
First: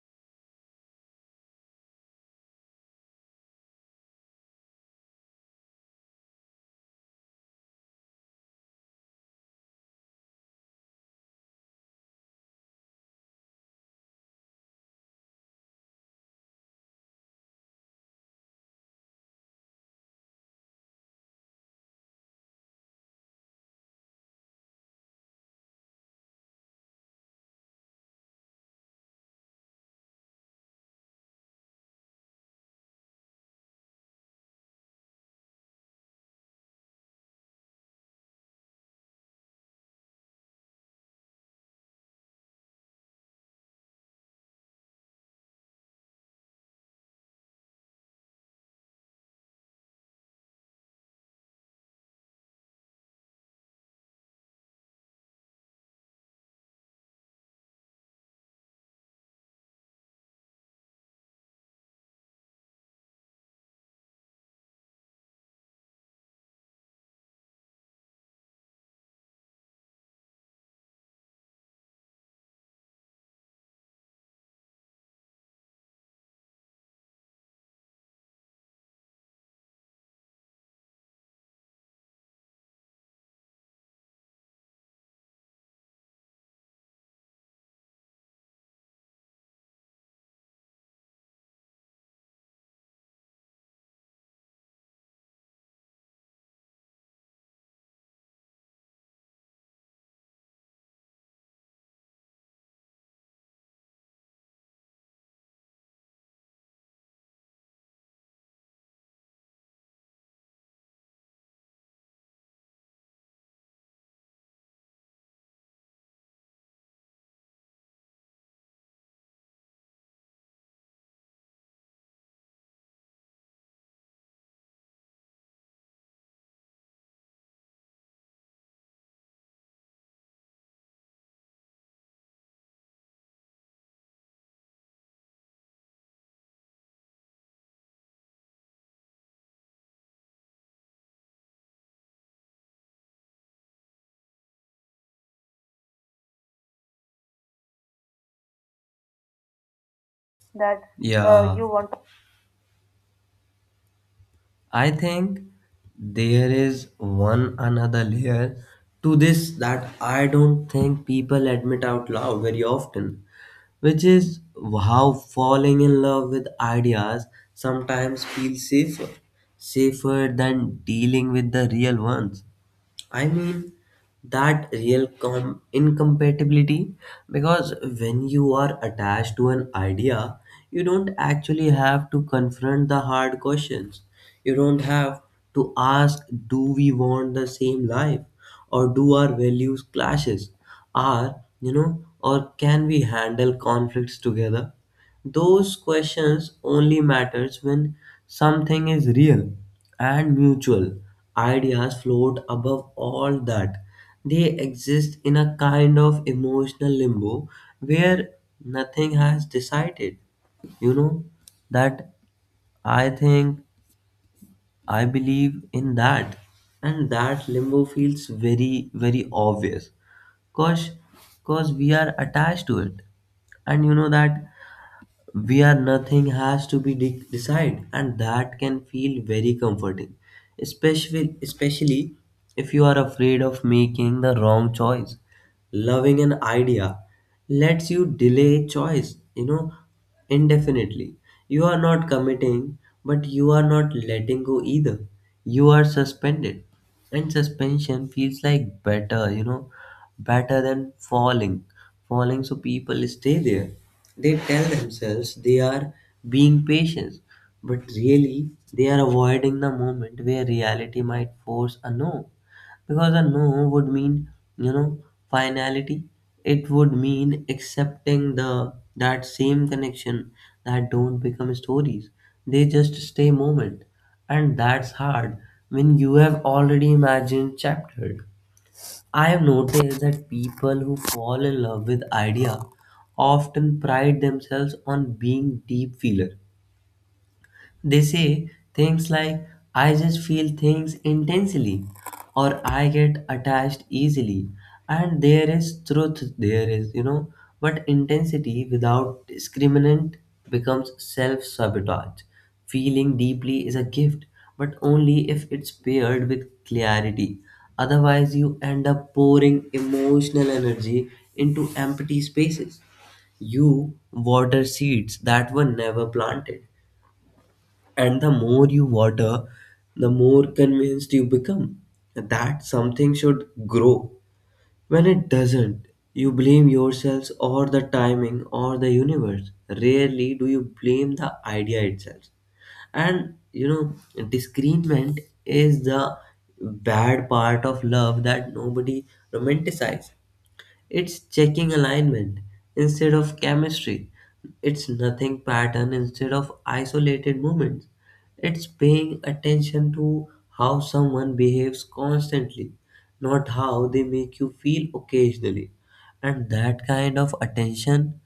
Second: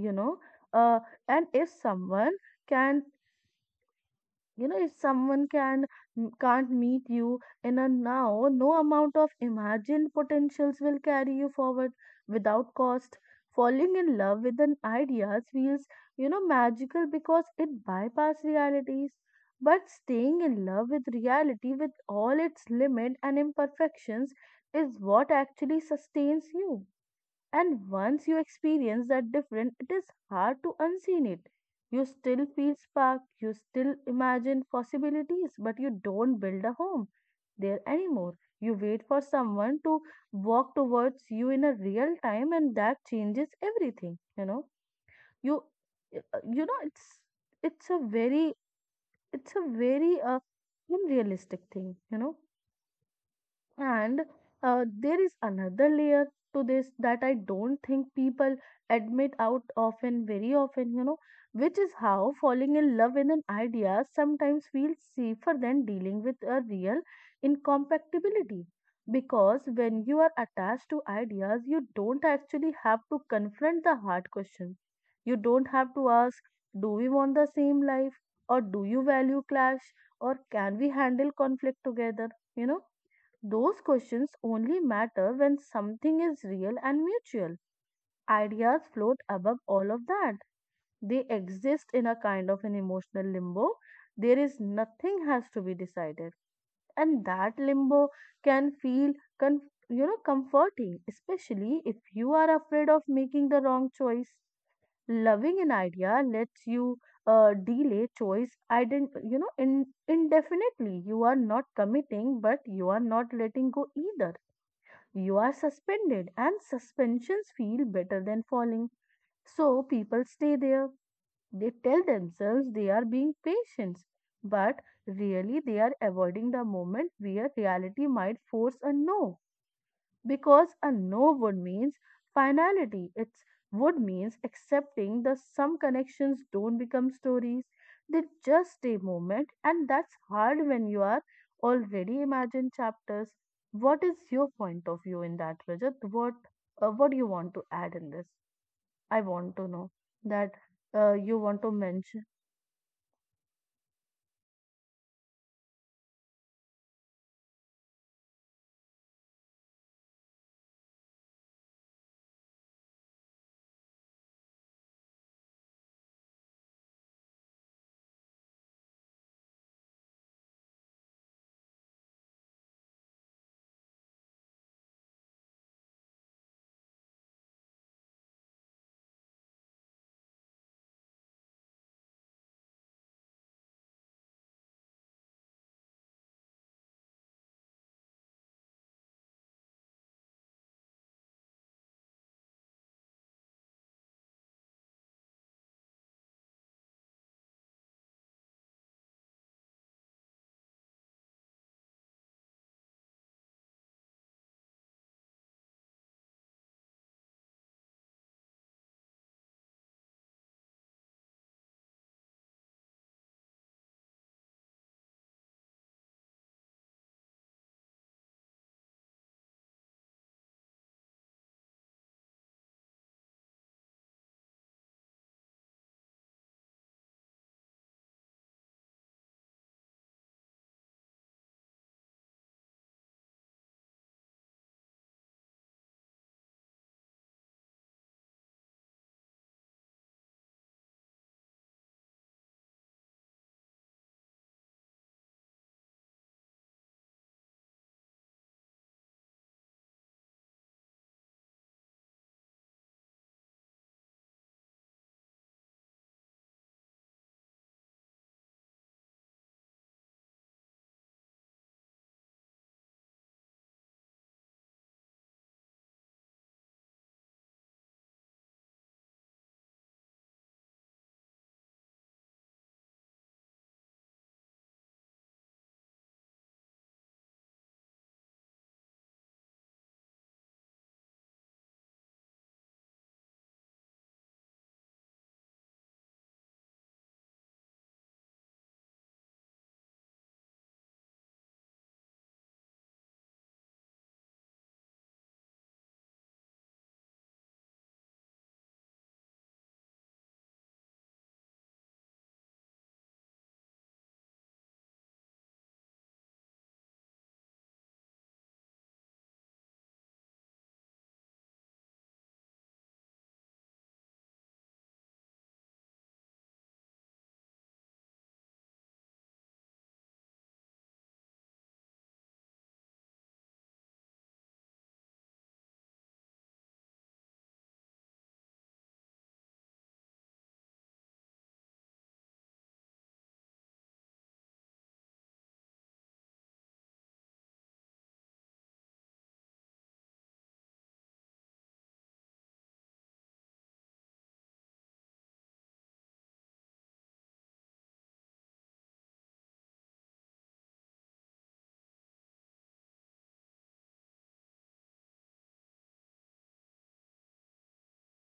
Speaker 2: you know uh, and if someone can you know if someone can m- can't meet you in a now, no amount of imagined potentials will carry you forward without cost. Falling in love with an ideas feels magical because it bypass realities, but staying in love with reality with all its limit and imperfections is what actually sustains you. And once you experience that difference, it is hard to unseen it. You still feel spark, you still imagine possibilities, but you don't build a home there anymore. You wait for someone to walk towards you in a real time, and that changes everything. You know, you, you know, it's a very it's a very unrealistic thing. And there is another layer to this that I don't think people admit out often, very often, which is how falling in love with an idea sometimes feels safer than dealing with a real incompatibility. Because when you are attached to ideas, you don't actually have to confront the hard questions. You don't have to ask, do we want the same life? Or do you value clash? Or can we handle conflict together? You know? Those questions only matter when something is real and mutual. Ideas float above all of that. They exist in a kind of an emotional limbo. There is nothing has to be decided. And that limbo can feel con- comforting, especially if you are afraid of making the wrong choice. Loving an idea lets you delay choice indefinitely. You are not committing, but you are not letting go either, you are suspended, and suspensions feel better than falling. So people stay there. They tell themselves they are being patient, but really they are avoiding the moment where reality might force a no, because a no would means finality. It's would means accepting that some connections don't become stories. They just stay moment, and that's hard when you are already imagine chapters. What is your point of view in that, Rajat? What do you want to add in this? I want to know that
Speaker 1: That
Speaker 2: you
Speaker 1: yeah,
Speaker 2: want
Speaker 1: you
Speaker 2: to
Speaker 1: want.
Speaker 2: mention.
Speaker 1: I think there is one another layer to this that I don't think people admit out loud very often, which is how falling in love with ideas sometimes feels safer, safer than dealing with the real ones. I mean that real incompatibility, because when you are attached to an idea, you don't actually have to confront the hard questions. You don't have to ask, do we want the same life? Or do our values clashes? Are, or can we handle conflicts together? Those questions only matters when something is real and mutual. Ideas float above all that. They exist in a kind of emotional limbo where nothing has decided. You know that I think I believe in that, and that limbo feels very very obvious, cause cause we are attached to it. And you know that, where nothing has to be decided, and that can feel very comforting, especially if you are afraid of making the wrong choice. Loving an idea lets you delay choice, indefinitely. You are not committing, but you are not letting go either. You are suspended, and suspension feels like better, better than falling. So people stay there. They tell themselves they are being patient, but really they are avoiding the moment where reality might force a no. Because a no would mean, you know, finality. It would mean accepting the that same connection that don't become stories. They just stay moment. And that's hard when you have already imagined chapter. I have noticed that people who fall in love with idea often pride themselves on being deep feeler. They say things like, I just feel things intensely, or I get attached easily. And there is truth, there is, but intensity without discriminant becomes self sabotage. Feeling deeply is a gift, but only if it's paired with clarity. Otherwise, you end up pouring emotional energy into empty spaces. You water seeds that were never planted, and the more you water, the more convinced you become that something should grow. When it doesn't, you blame yourselves, or the timing, or the universe. Rarely do you blame the idea itself. And disagreement is the bad part of love that nobody romanticizes. It's checking alignment instead of chemistry. It's nothing pattern instead of isolated moments. It's paying attention to how someone behaves constantly, not how they make you feel occasionally. And that kind of attention,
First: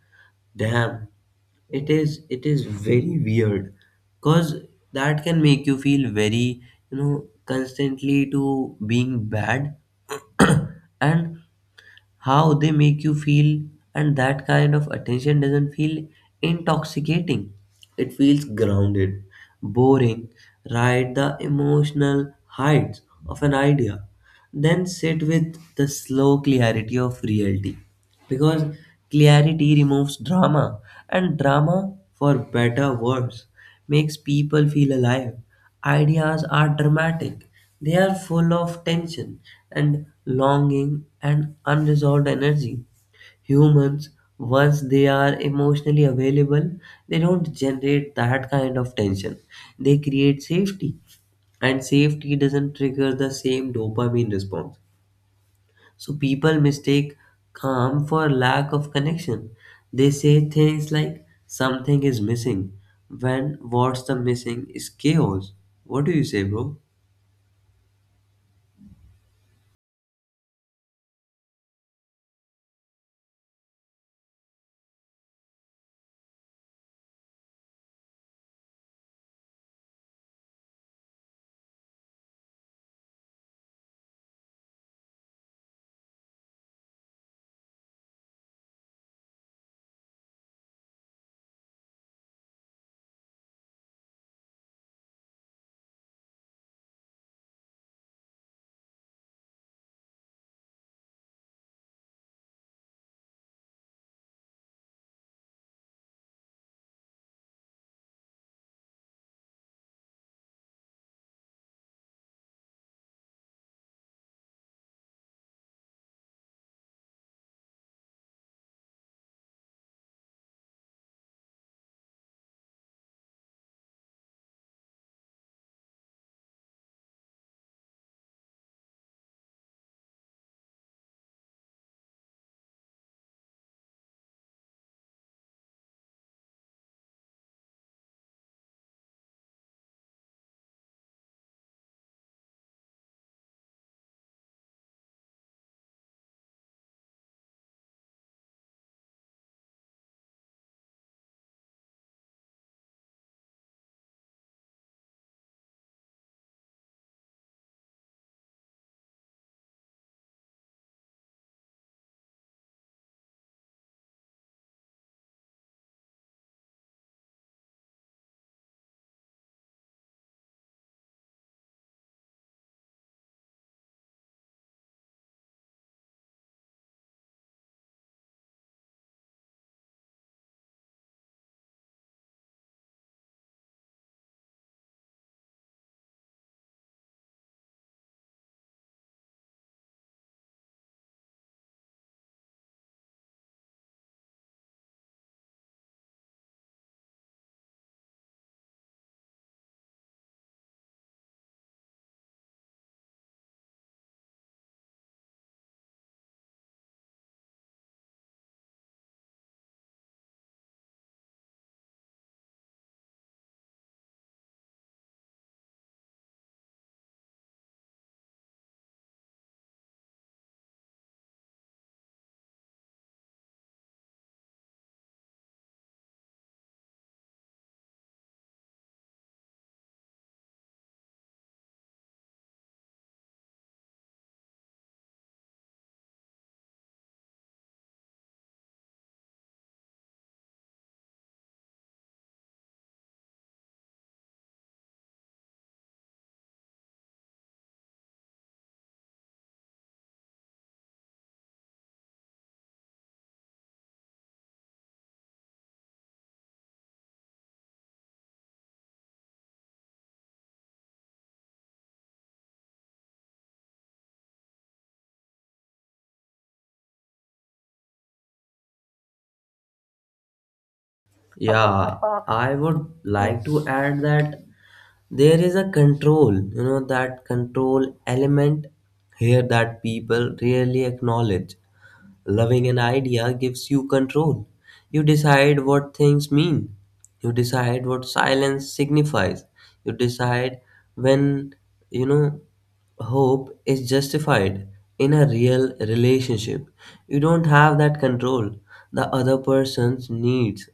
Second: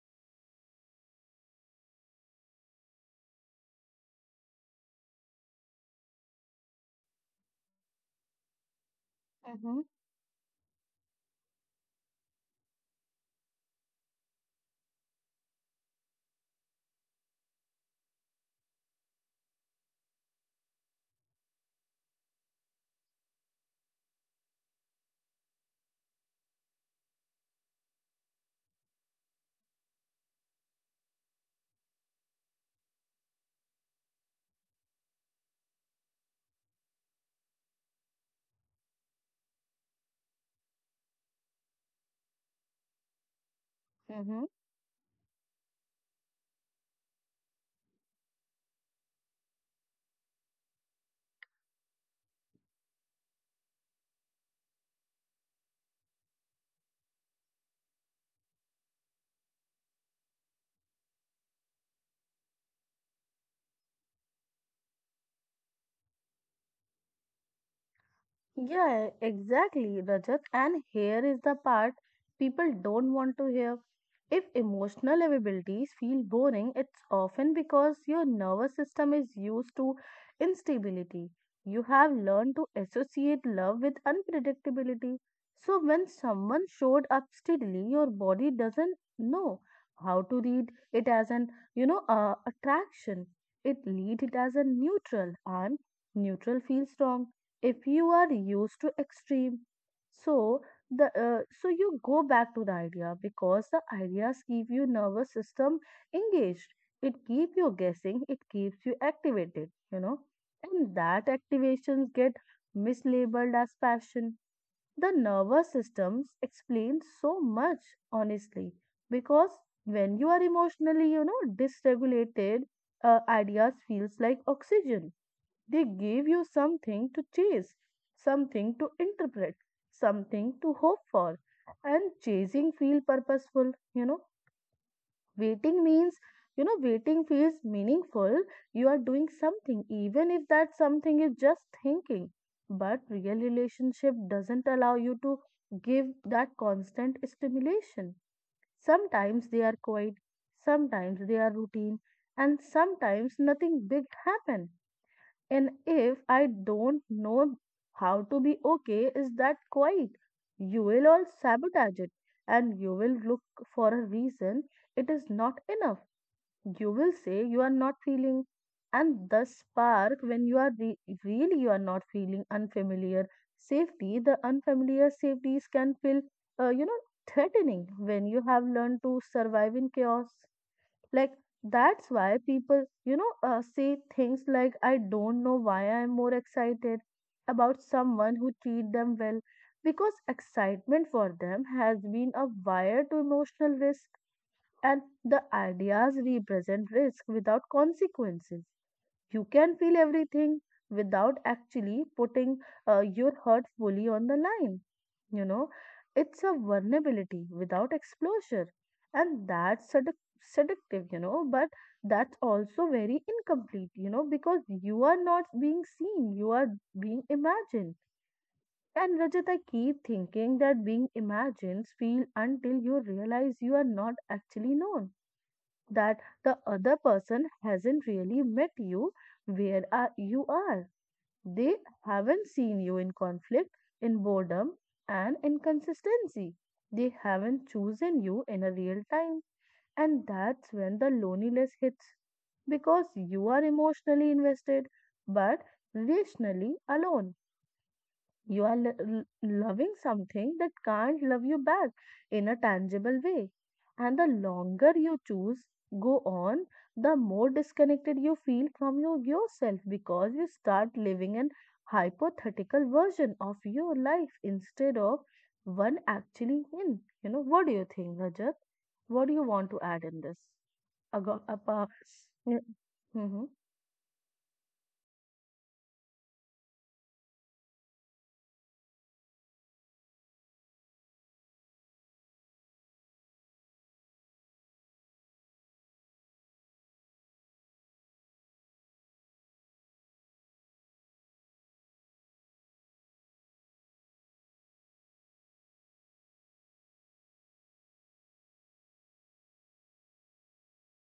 Speaker 1: damn, it is very weird. Cause that can make you feel very, constantly to being bad.
Speaker 2: Mm-hmm.
Speaker 1: And how they make you feel, and that kind of attention doesn't feel intoxicating, it feels grounded, boring. Ride the emotional heights of an idea, then sit with the slow clarity of reality, because clarity removes drama, and drama, for better or worse, makes people feel alive. Ideas are dramatic. They are full of tension and longing and unresolved energy. Humans, once they are emotionally available, they don't generate that kind of tension. They create safety, and safety doesn't trigger the same dopamine response. So people mistake calm for lack of connection. They say things like something is missing, when what's the missing is chaos. What do you say, bro?
Speaker 2: Yeah, exactly, Rajat. And here is the part people don't want to hear. If emotional availabilities feel boring, it's often because your nervous system is used to instability. You have learned to associate love with unpredictability. So when someone showed up steadily, your body doesn't know how to read it as an, attraction. It lead it as a neutral, and neutral feels wrong if you are used to extreme. So the so you go back to the idea because the ideas keep your nervous system engaged, it keep you guessing, it keeps you activated, and that activations get mislabeled as passion. The nervous systems explain so much honestly, because when you are emotionally dysregulated, ideas feels like oxygen. They gave you something to chase, something to interpret, something to hope for. And chasing feel purposeful, you know. Waiting means, waiting feels meaningful. You are doing something, even if that something is just thinking. But real relationship doesn't allow you to give that constant stimulation. Sometimes they are quiet, sometimes they are routine, and sometimes nothing big happen. And if I don't know how to be okay, is that quiet? You will all sabotage it and you will look for a reason. It is not enough. You will say you are not feeling, and the spark when you are really you are not feeling unfamiliar safety. The unfamiliar safeties can feel, uh, you know, threatening when you have learned to survive in chaos. Like that's why people, say things like, "I don't know why I'm more excited about someone who treat them well," because excitement for them has been a wire to emotional risk, and the ideas represent risk without consequences. You can feel everything without actually putting your heart fully on the line. You know, it's a vulnerability without exposure, and that's seductive, you know, but that's also very incomplete, you know, because you are not being seen, you are being imagined. And Rajat, I keep thinking that being imagined feel until you realize you are not actually known, that the other person hasn't really met you where are you are. They haven't seen you in conflict, in boredom, and inconsistency. They haven't chosen you in a real time. And that's when the loneliness hits because you are emotionally invested but relationally alone. You are loving something that can't love you back in a tangible way. And the longer you choose, go on, the more disconnected you feel from your, yourself because you start living an hypothetical version of your life instead of one actually in. You know, what do you think, Rajat? What do you want to add in this? Ago- apa-
Speaker 1: Yeah, I would
Speaker 2: mm-hmm.
Speaker 1: like to add that there is a control, that control element here that people rarely acknowledge. Loving an idea gives you control. You decide what things mean. You decide what silence signifies. You decide when, you know, hope is justified in a real relationship. You don't have that control. The other person's needs,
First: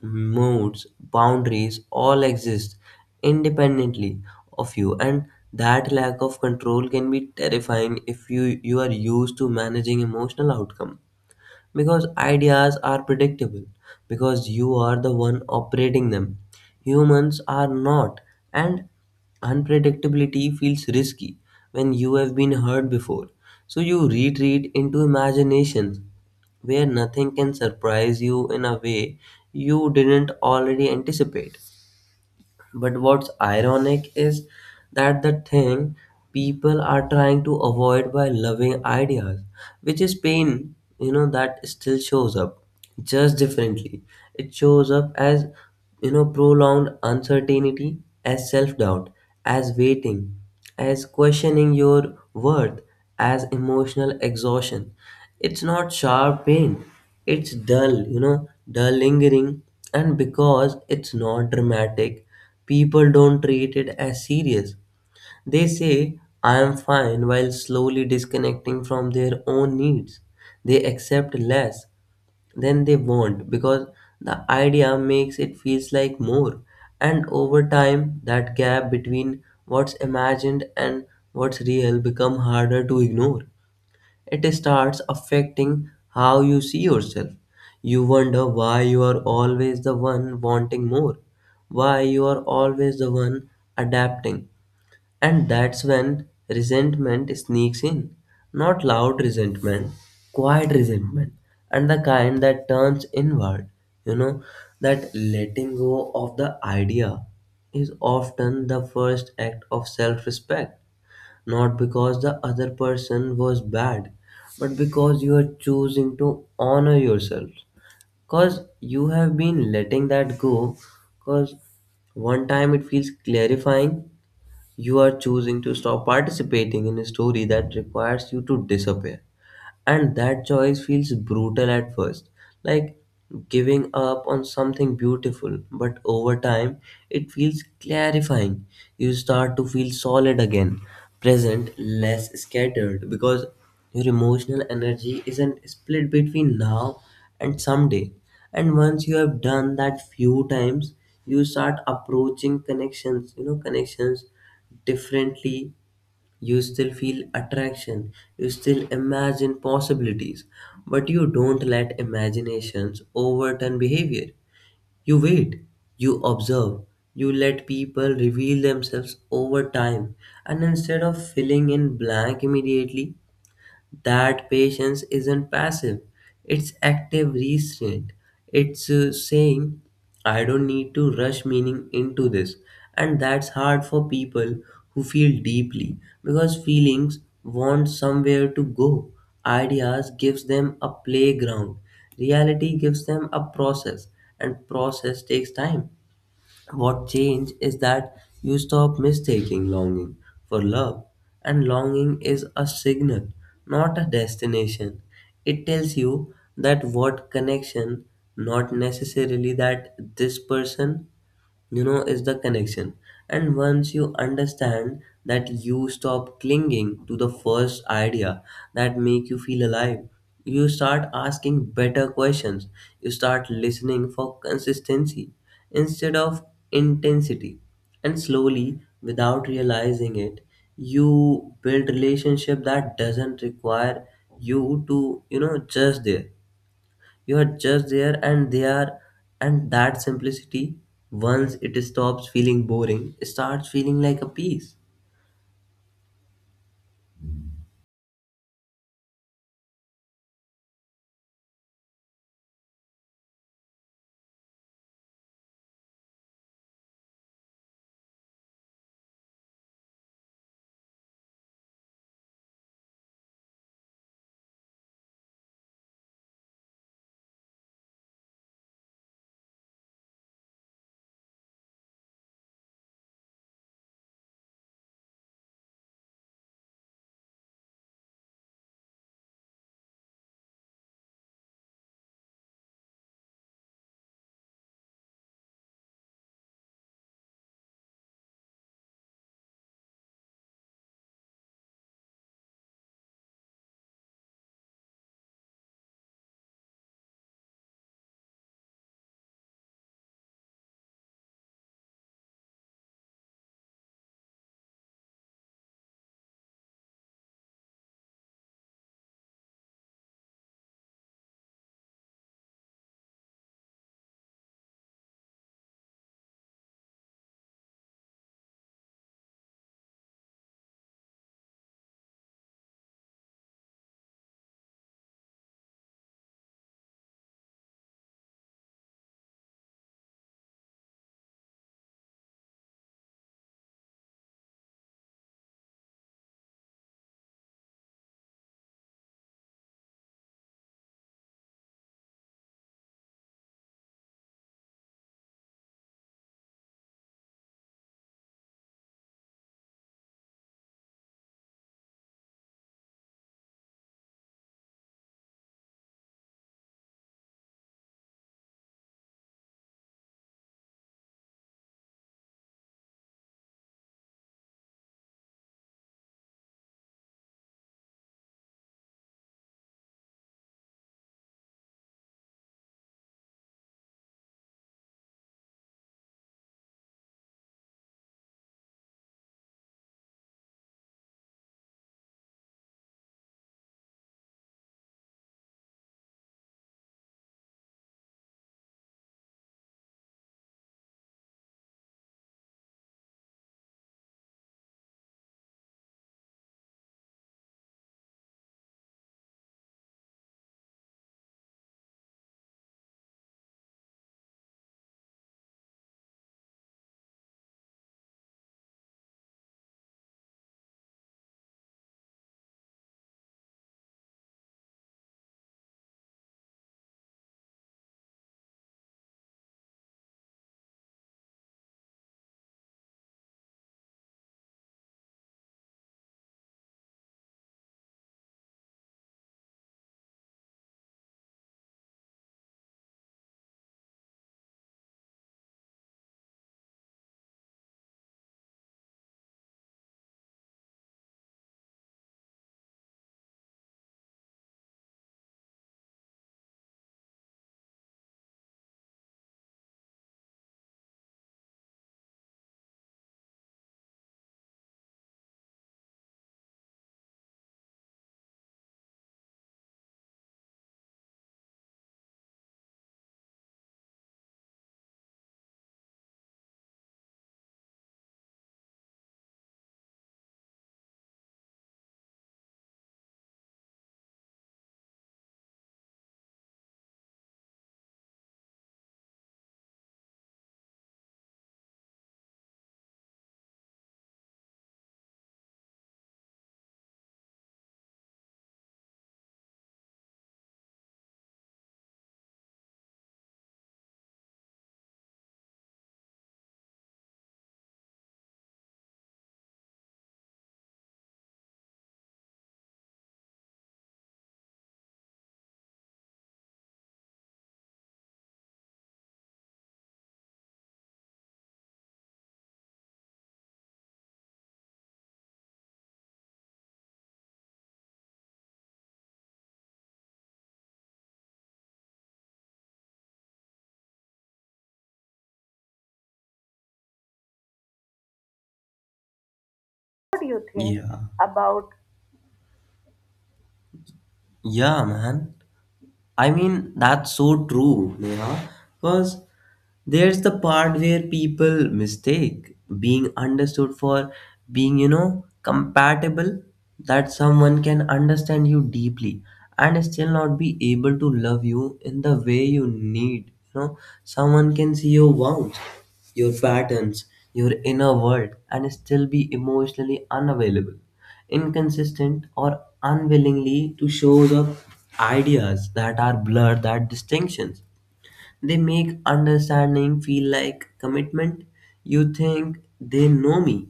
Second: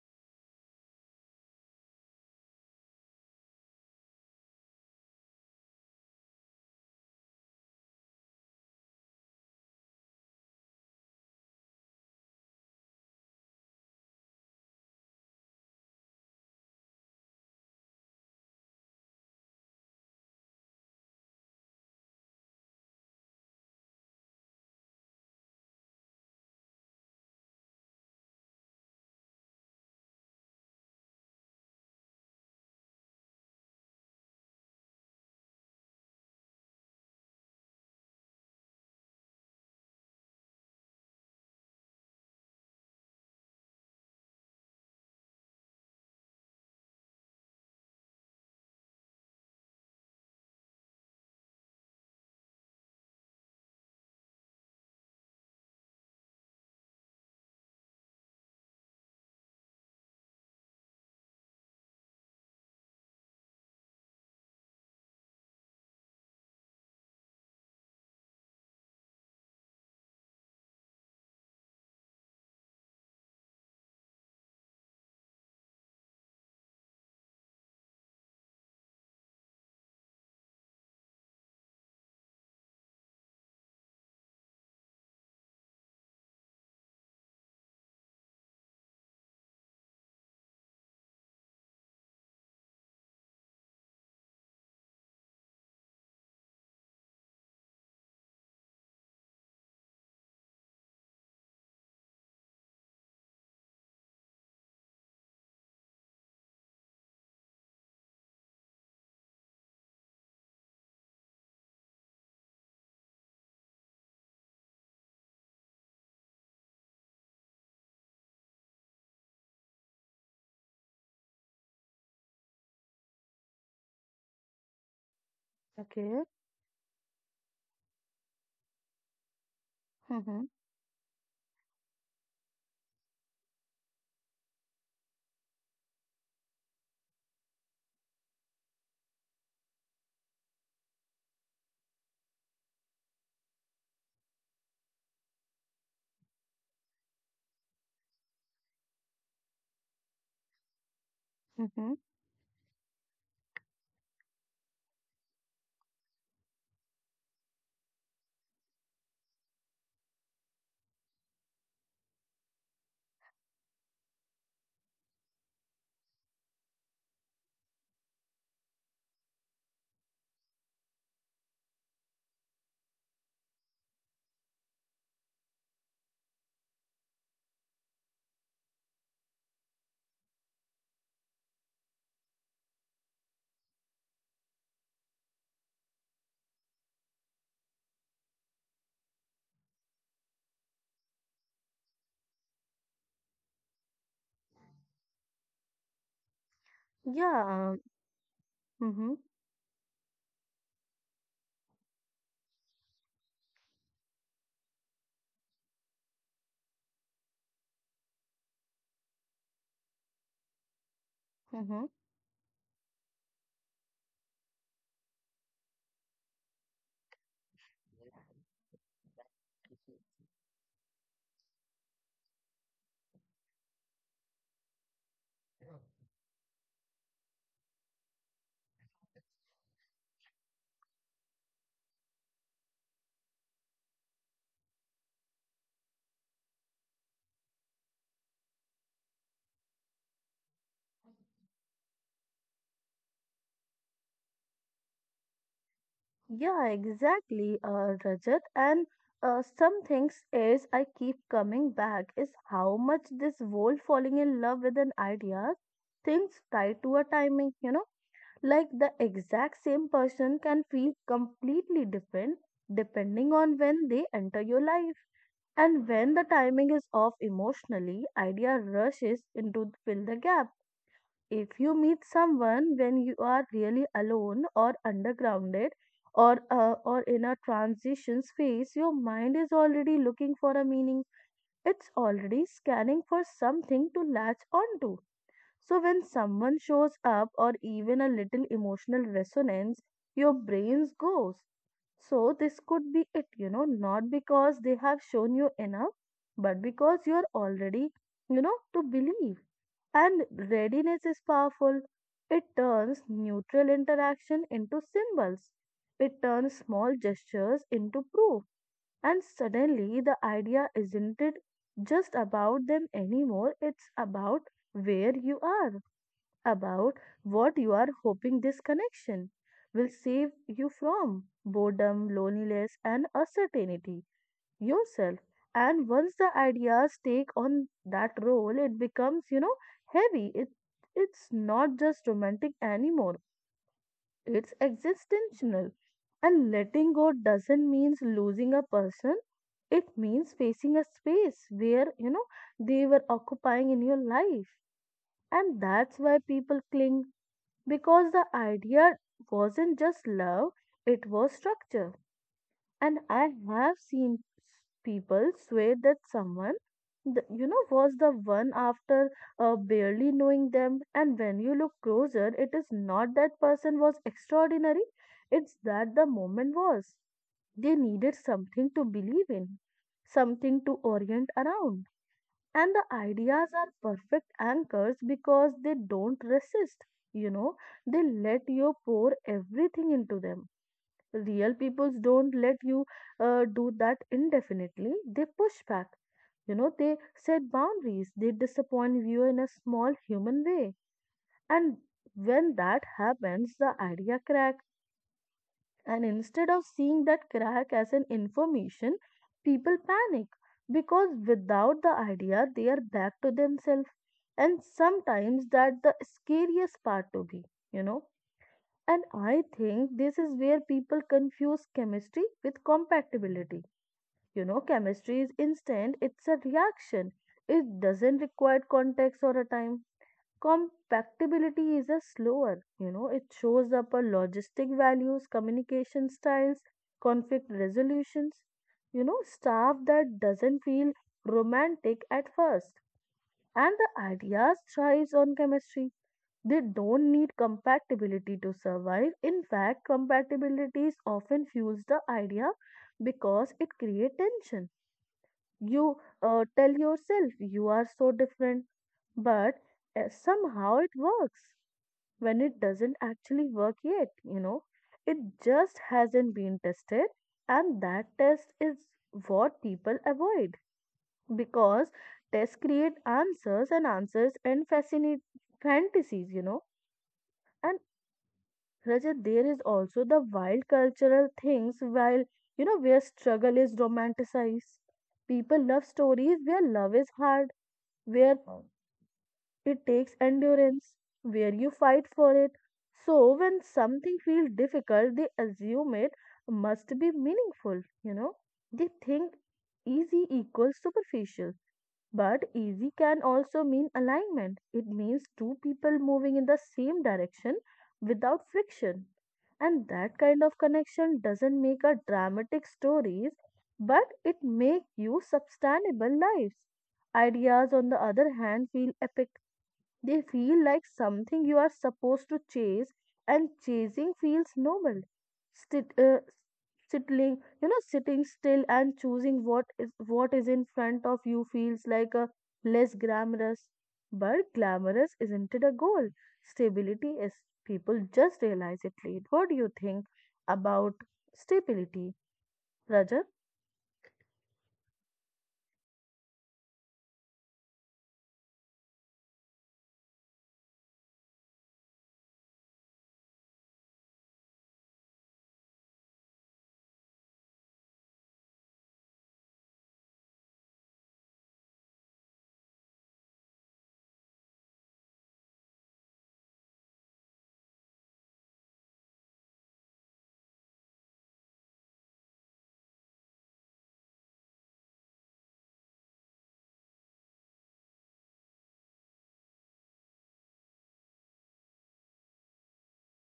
Speaker 1: moods, boundaries all exist independently of you, and that lack of control can be terrifying if you are used to managing emotional outcome, because ideas are predictable, because you are the one operating them. Humans are not, and unpredictability feels risky when you have been hurt before. So you retreat into imaginations where nothing can surprise you in a way you didn't already anticipate. But what's ironic is that the thing people are trying to avoid by loving ideas, which is pain, that still shows up, just differently. It shows up as, prolonged uncertainty, as self doubt, as waiting, as questioning your worth, as emotional exhaustion. It's not sharp pain, it's dull, dull lingering, and because it's not dramatic, people don't treat it as serious. They say, I am fine, while slowly disconnecting from their own needs. They accept less than they want because the idea makes it feels like more. And over time, that gap between what's imagined and what's real become harder to ignore. It starts affecting how you see yourself. You wonder why you are always the one wanting more, why you are always the one adapting. And that's when resentment sneaks in. Not loud resentment, quiet resentment, and the kind that turns inward. You know, that Letting go of the idea is often the first act of self respect, not because the other person was bad, but because you are choosing to honor yourself. Because you have been letting that go. Because one time it feels clarifying, you are choosing to stop
Speaker 2: Okay.
Speaker 1: participating in a story that requires you to disappear. And that
Speaker 2: Mm-hmm.
Speaker 1: choice feels brutal at first, like giving up on something beautiful, but over time it feels clarifying. You start to feel solid again, present, less scattered, because your emotional energy isn't split between now and someday. And once you have done that few times, you start
Speaker 2: Mm-hmm.
Speaker 1: approaching connections, connections, differently. You still feel attraction, you still imagine possibilities, but you don't let imaginations overturn behavior. You wait, you observe, you let people reveal themselves over time, and instead of filling in blank immediately, that patience isn't passive, it's active restraint. It's saying, I don't need to rush meaning into this. And that's hard for people who feel deeply, because feelings want somewhere to go. Ideas gives them a playground. Reality gives them a process, and process takes time. What changed is
Speaker 2: Yeah. um,
Speaker 1: that you stop
Speaker 2: Mm-hmm.
Speaker 1: mistaking longing for love, and longing is a signal, not a destination. It tells you that what connection, not necessarily that this person is
Speaker 2: Mm-hmm.
Speaker 1: the connection. And once you understand that, you stop clinging to the first idea that make you feel alive. You start asking better questions, you start listening for consistency instead of intensity, and slowly, without realizing it, you build relationship that doesn't require you to just there. You are just there and they are, and that simplicity, once it stops feeling boring, starts feeling like a piece.
Speaker 2: Yeah, exactly, Rajat. And some things is I keep coming back is how much this world falling in love with an idea things tied to a timing, you know, like the exact same person can feel completely different depending on when they enter your life. And when the timing is off emotionally, idea rushes into fill the gap. If you meet someone when you are really alone or undergrounded or in a transition phase, your mind is already looking for a meaning, it's already scanning for something to latch onto. So when someone shows up or even a little emotional resonance, your brains goes so this could be it, you know, not because they have shown you enough, but because you are already, you know, to believe. And readiness is powerful. It turns neutral interaction into symbols. It turns small gestures into proof. And suddenly the idea isn't it just about them anymore. It's about where you are, about what you are hoping this connection will save you from boredom, loneliness, and uncertainty yourself. And once the ideas take on that role, it becomes, you know, heavy. It, it's not just romantic anymore, it's existential. And letting go doesn't mean losing a person, it means facing a space where, you know, they were occupying in your life. And that's why people cling because the idea wasn't just love, it was structure. And I have seen people swear that someone, was the one after barely knowing them. And when you look closer, it is not that person was extraordinary, it's that the moment was. They needed something to believe in, something to orient around, and the ideas are perfect anchors because they don't resist. you know they let you pour everything into them. Real peoples don't let you do that indefinitely. They push back, they set boundaries, they disappoint you in a small human way. And when that happens, the idea crack, and instead of seeing that crack as an information, people panic because without the idea they are back to themselves. And sometimes that the scariest part to be, you know. And I think this is where people confuse chemistry with compatibility. You know, chemistry is instant, it's a reaction. It doesn't require context or a time. Compatibility is a slower. It shows up a logistic values, communication styles, conflict resolutions, staff that doesn't feel romantic at first. And the ideas thrives on chemistry. They don't need compatibility to survive. In fact, compatibility is often fuels the idea because it creates tension. You tell yourself you are so different, but somehow it works when it doesn't actually work yet, you know. It just hasn't been tested, and that test is what people avoid because tests create answers, and answers and fascinate fantasies. And Rajat, there is also the wild cultural things while where struggle is romanticized. People love stories where love is hard, where Oh. It takes endurance, where you fight for it. So when something feels difficult, they assume it must be meaningful. They think easy equals superficial, but easy can also mean alignment. It means two people moving in the same direction without friction. And that kind of connection doesn't make a dramatic stories, but it make you sustainable lives. Ideas, on the other hand, feel epic. They feel like something you are supposed to chase, and chasing feels noble. Sit, uh, sitting still and choosing what is in front of you feels like a less glamorous. But glamorous isn't it a goal? Stability is. People just realize it late. What do you
Speaker 1: What do you
Speaker 2: think
Speaker 1: think? Yeah.
Speaker 2: about
Speaker 1: About.
Speaker 2: stability, Rajat?
Speaker 1: Yeah, man. I mean, that's so true, Neha. Because there's the part where people mistake being understood for being compatible. That someone can understand you deeply and still not be able to love you in the way you need, you know. Someone can see your wounds, your patterns, your inner world, and still be emotionally unavailable, inconsistent, or unwillingly to show the ideas that are blurred, that distinctions they make understanding feel like commitment. You think they know me,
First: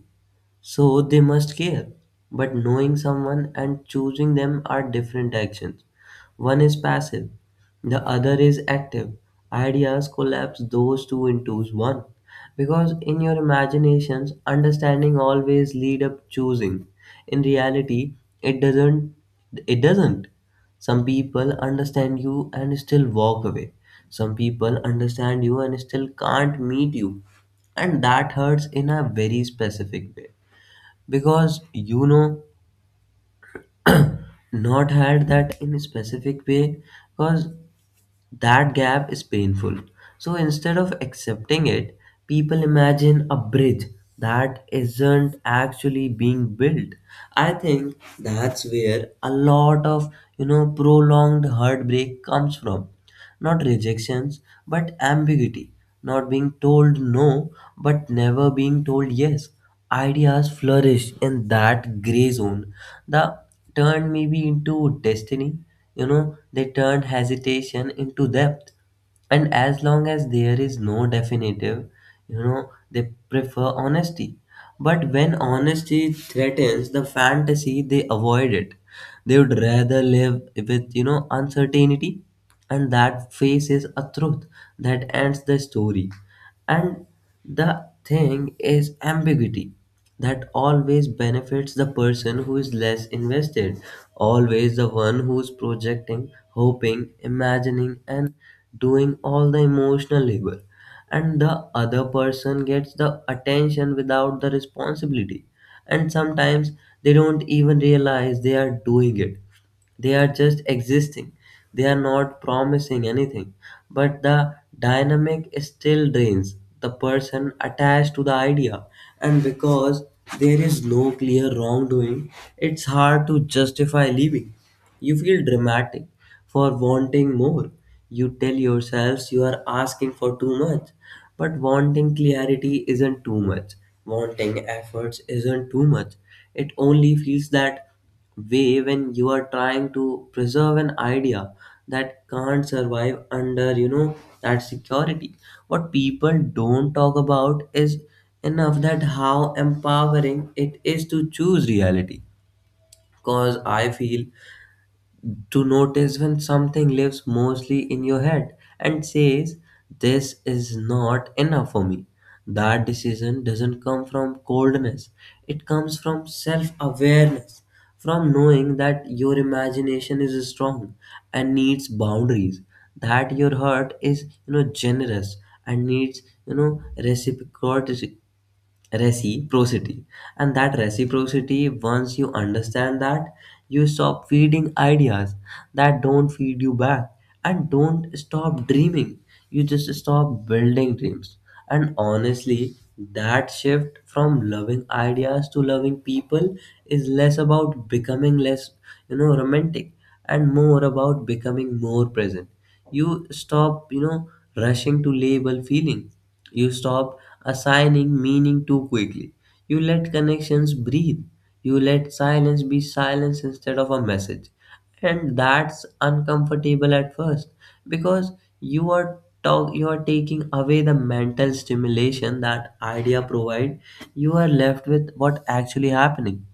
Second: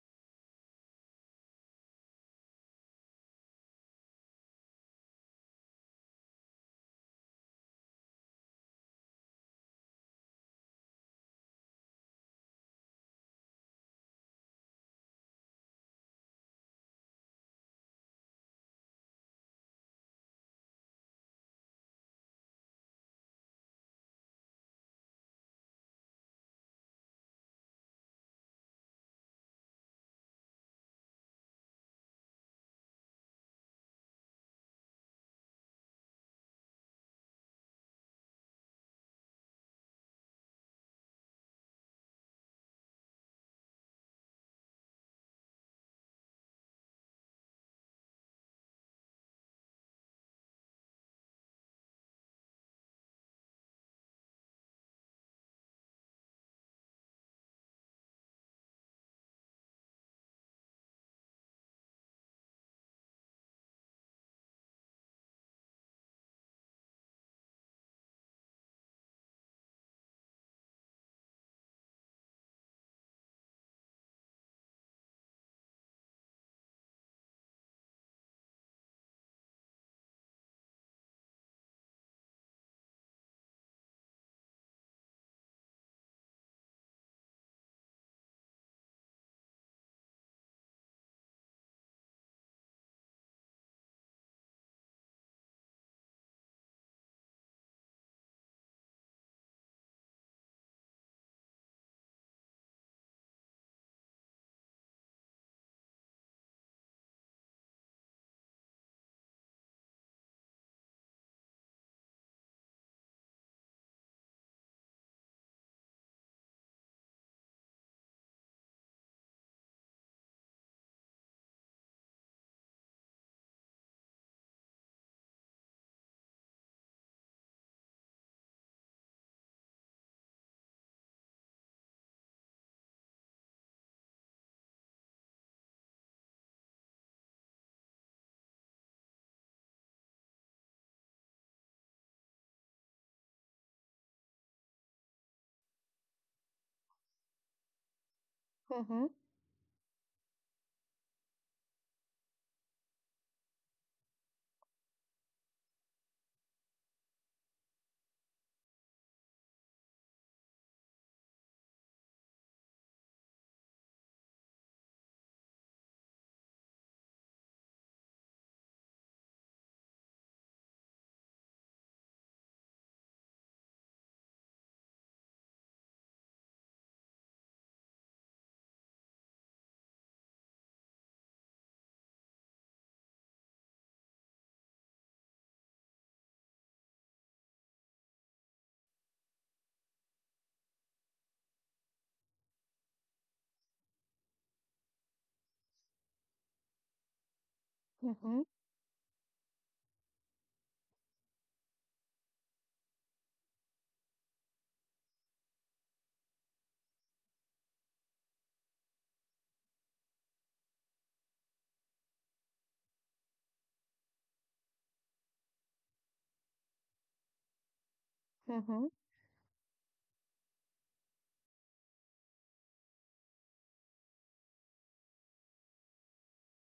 Speaker 1: so they must care. But knowing someone and choosing them are different actions. One is passive, the other is active. Ideas collapse those two into one. Because in your imaginations, understanding always lead up choosing. In reality, it doesn't, it doesn't. Some people understand you and still walk away. Some people understand you and still can't meet you. And that hurts in a very specific way, because you know, not had that in a specific way, because that gap is painful. So instead of accepting it, people imagine a bridge that isn't actually being built. I think that's where a lot of, you know, prolonged heartbreak comes from. Not rejections, but ambiguity. Not being told no, but never being told yes. Ideas flourish in that gray zone. The turn maybe into destiny, you know, they turned hesitation into depth. And as long as there is no definitive, you know, they prefer honesty, but when honesty threatens the fantasy, they avoid it. They would rather live with, you know, uncertainty, and that faces a truth that ends the story. And the thing is, ambiguity that always benefits the person who is less invested, always the one who's projecting, hoping, imagining, and doing all the emotional labor. And the other person gets the attention without the responsibility. And sometimes they don't even realize they are doing it. They are just existing, they are not promising anything, but the dynamic still drains the person attached to the idea. And because there is no clear wrongdoing, it's hard to justify leaving. You feel dramatic for wanting more, you tell yourselves you are asking for too much, but wanting clarity isn't too much, wanting efforts isn't too much. It only feels that way when you are trying to preserve an idea that can't survive under, you know, that security. What people don't talk about is enough
Speaker 2: Mm-hmm,
Speaker 1: that how empowering it is to choose reality, cause I feel to notice when something lives mostly in your head and says, "This is not enough for me." That decision doesn't come from coldness, it comes from self awareness, from knowing that your imagination is strong and needs boundaries, that your heart is, you know, generous and needs, you know, reciprocity. And that reciprocity, once you understand that, you stop feeding ideas that don't feed you back. And don't stop dreaming, you just stop building dreams. And honestly, that shift from loving ideas to loving people is less about
Speaker 2: mm-hmm,
Speaker 1: becoming less, you know, romantic, and more about becoming more present. You stop, you know, rushing to label feelings, you stop assigning meaning too quickly. You let connections breathe. You let silence be silence instead of a message. And that's uncomfortable at first because
Speaker 2: mm-hmm,
Speaker 1: you are taking away the mental stimulation that idea provide. You are left with what actually happening.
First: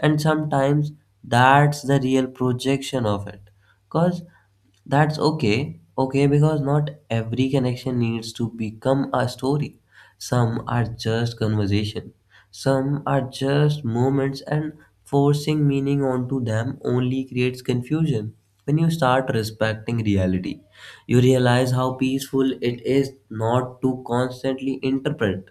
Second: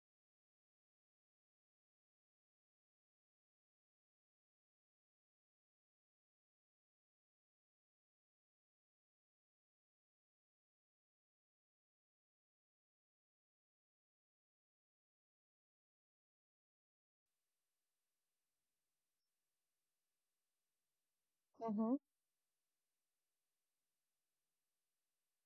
Speaker 1: And sometimes that's the real projection of it. Because that's okay, okay, because not every connection needs to become a story. Some are just conversation, some are just moments, and forcing meaning onto them only creates confusion. When you start respecting reality, you realize how peaceful it is not to constantly interpret,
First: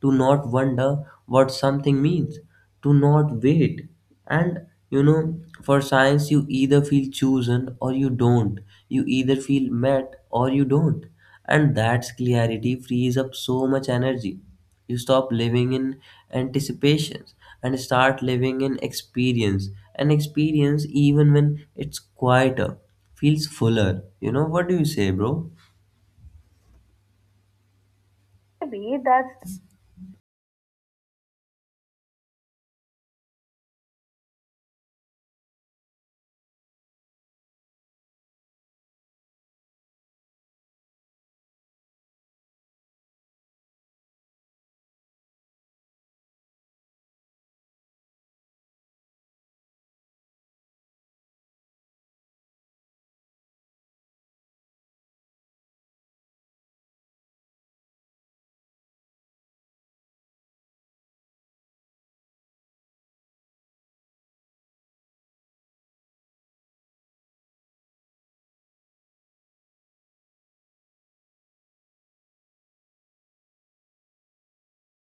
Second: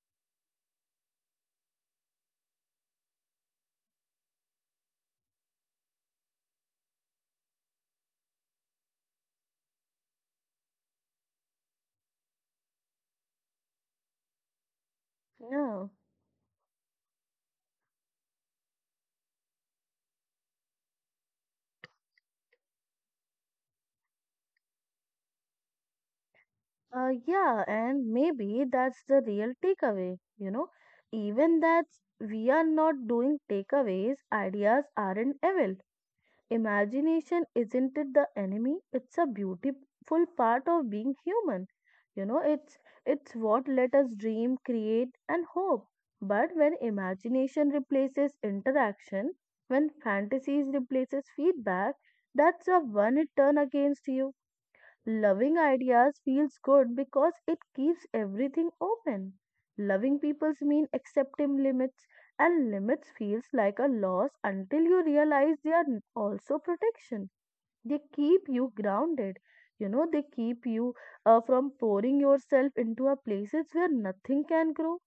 Speaker 1: to not wonder what something means, to not wait. And you know, for science, you either feel chosen or you don't, you either feel met or you don't. And that's clarity frees up so much energy. You stop living
Speaker 2: mm-hmm.
Speaker 1: in anticipations and start living in experience. And experience, even when it's quieter, feels fuller. You know, what do you say, bro?
Speaker 2: Yeah, and maybe
Speaker 1: Maybe
Speaker 2: that's the real
Speaker 1: that's.
Speaker 2: takeaway. Even that we are not doing takeaways, ideas aren't evil. Imagination isn't it the enemy? It's a beautiful part of being human. You know, it's what let us dream, create, and hope. But when imagination replaces interaction, when fantasies replaces feedback, that's the one it turn against you. Loving ideas feels good because it keeps everything open. Loving peoples mean accepting limits, and limits feels like a loss until you realize they are also protection. They keep you grounded. You know, they keep you from pouring yourself into a places where nothing can grow.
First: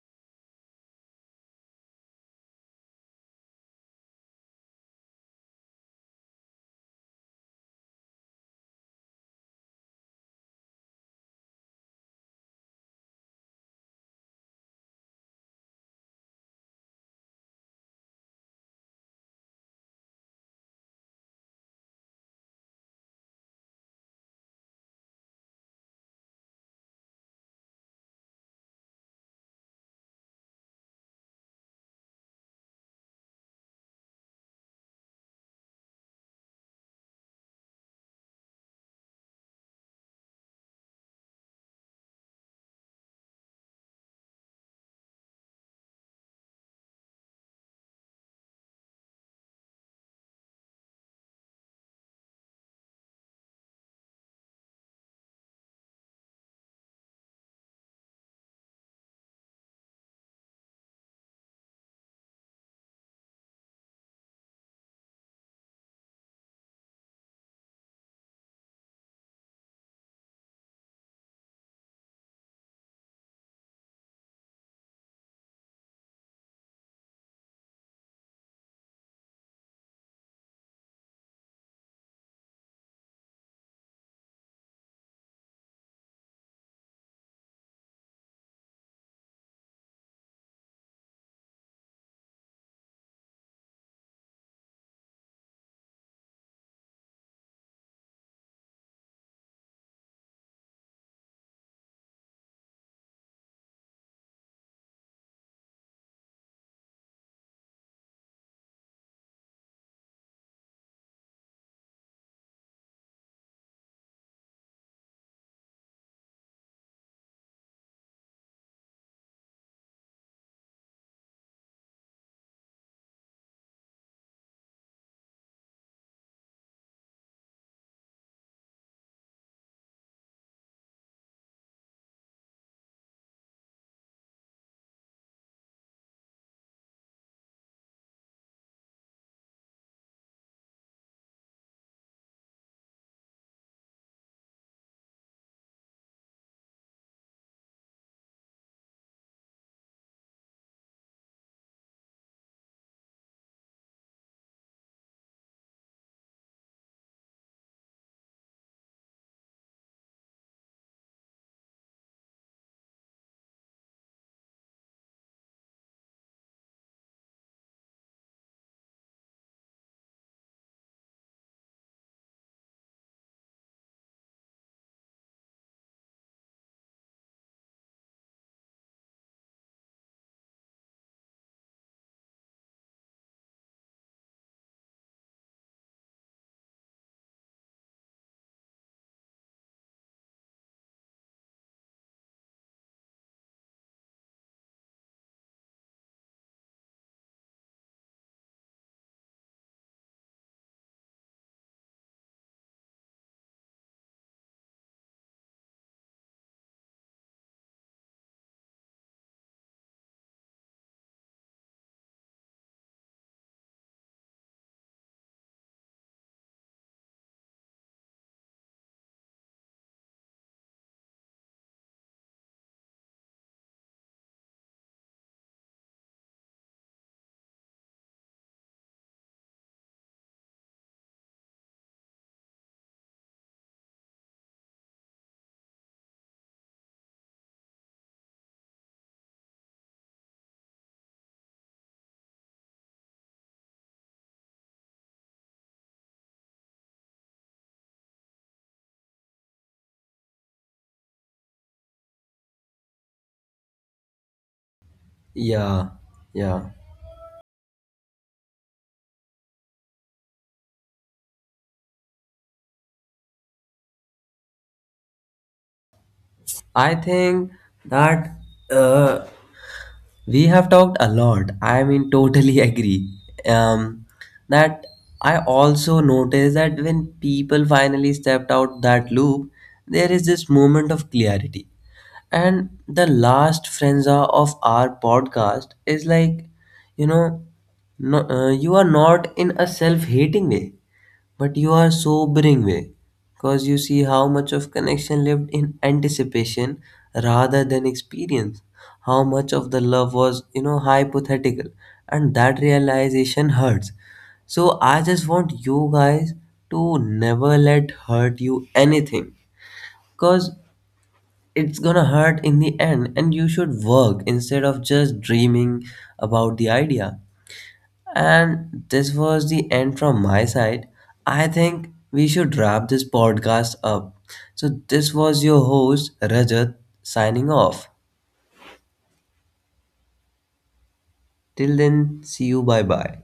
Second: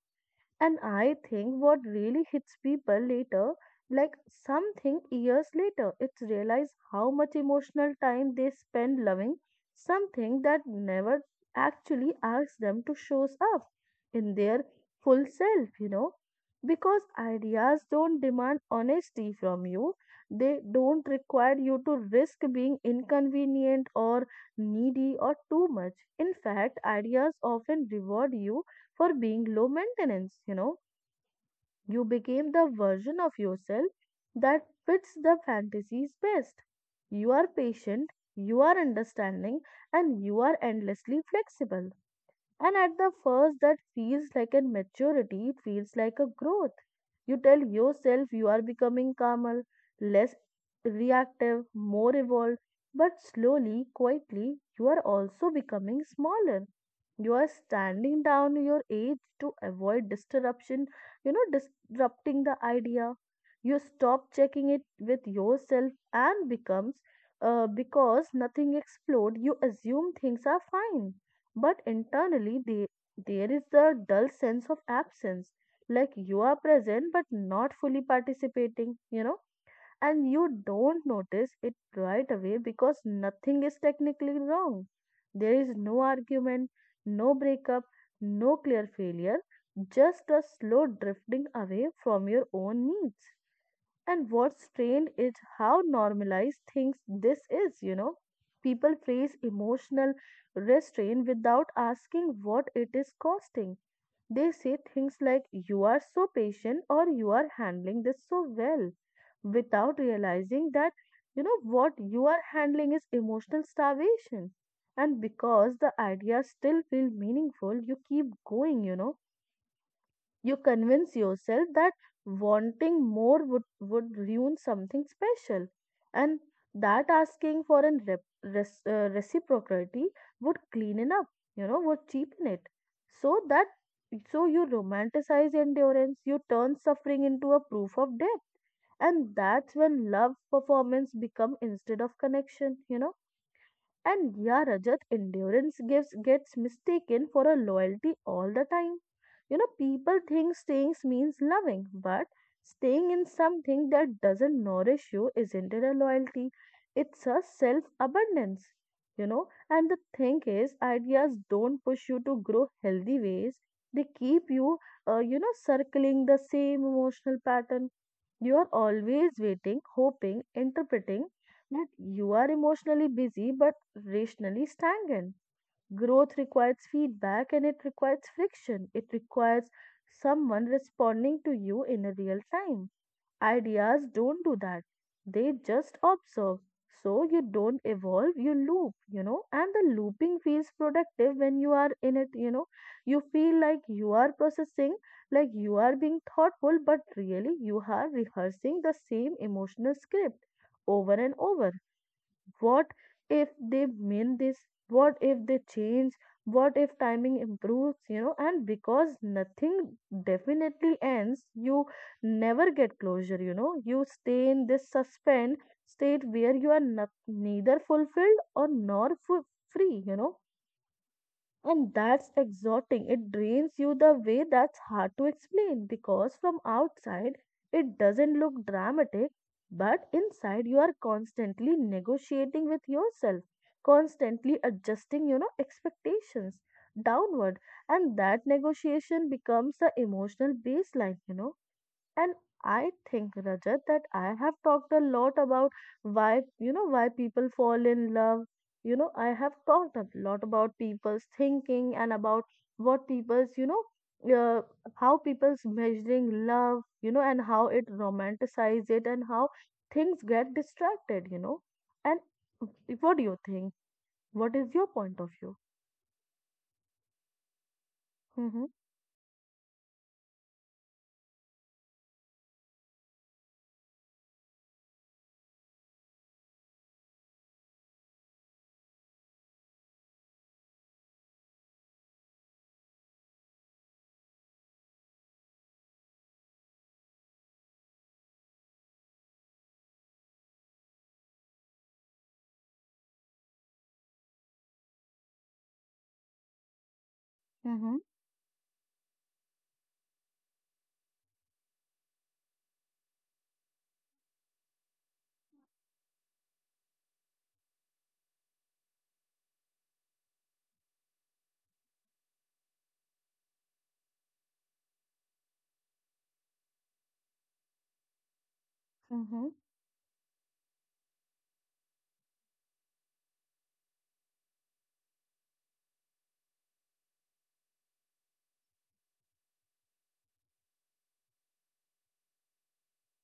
Speaker 2: And I think what really hits people later, like something years later, it's realize how much emotional time they spend loving something that never actually asks them to shows up in their full self, you know. Because ideas don't demand honesty from you. They don't require you to risk being inconvenient or needy or too much. In fact, ideas often reward you for being low maintenance, you know. You became the version of yourself that fits the fantasies best. You are patient, you are understanding, and you are endlessly flexible. And at the first, that feels like a maturity, it feels like a growth. You tell yourself you are becoming calmer, less reactive, more evolved, but slowly, quietly, you are also becoming smaller. You are standing down your age to avoid disruption, you know, disrupting the idea. You stop checking it with yourself and becomes because nothing explode. You assume things are fine, but internally there is a dull sense of absence, like you are present but not fully participating. And you don't notice it right away because nothing is technically wrong. There is no argument, no breakup, no clear failure, just a slow drifting away from your own needs. And what's strange is how normalized things this is, you know. People praise emotional restraint without asking what it is costing. They say things like, you are so patient or you are handling this so well, without realizing that, you know, what you are handling is emotional starvation. And because the ideas still feel meaningful, you keep going, you know. You convince yourself that wanting more would ruin something special, and that asking for a reciprocity would clean it up, you know, would cheapen it. So that so you romanticize endurance, you turn suffering into a proof of depth, and that's when love performance become instead of connection, you know. And yeah, Rajat, endurance gives gets mistaken for a loyalty all the time. You know, people think staying means loving, but staying in something that doesn't nourish you isn't it a loyalty. It's a self abundance, you know. And the thing is, ideas don't push you to grow healthy ways. They keep you, circling the same emotional pattern. You are always waiting, hoping, interpreting that you are emotionally busy but rationally stagnant. Growth requires feedback and it requires friction. It requires someone responding to you in a real time. Ideas don't do that. They just observe. So you don't evolve, you loop, you know, and the looping feels productive when you are in it, you know. You feel like you are processing, like you are being thoughtful, but really you are rehearsing the same emotional script over and over. What if they mean this? What if they change? What if timing improves? And because nothing definitely ends, you never get closure, you know. You stay in this suspend state where you are not, neither fulfilled or nor free, you know. And that's exhausting. It drains you the way that's hard to explain because from outside it doesn't look dramatic, but inside you are constantly negotiating with yourself, constantly adjusting, you know, expectations downward. And that negotiation becomes the emotional baseline, you know. And I think, Rajat, that I have talked a lot about why, you know, why people fall in love. You know, I have talked a lot about people's thinking and about what people's, you know, uh, how people's
Speaker 1: Yeah,
Speaker 2: measuring
Speaker 1: yeah.
Speaker 2: love, you know, and how it romanticize it and how things get distracted, you know. And what do you think? What is your point of view?
Speaker 1: I think that
Speaker 2: Mm-hmm,
Speaker 1: uh, we have talked a lot. I mean, totally *laughs* agree. Um, that I also noticed that when people finally stepped out that loop, there is this moment of clarity. And the last frenza of our podcast is like, you know, no, you are not in a self hating way. But you are sobering way, because you see how much of connection lived in anticipation rather than
Speaker 2: mm-hmm,
Speaker 1: experience. How much of the love was, you know, hypothetical. And that realization hurts. So I just want you guys to never let hurt you anything, because it's gonna hurt in the end, and you should work instead of just dreaming about the idea. And this was
Speaker 2: mm-hmm.
Speaker 1: the end from my side. I think we should wrap this podcast up. So, this was your host, Rajat, signing off. Till then, see you. Bye bye.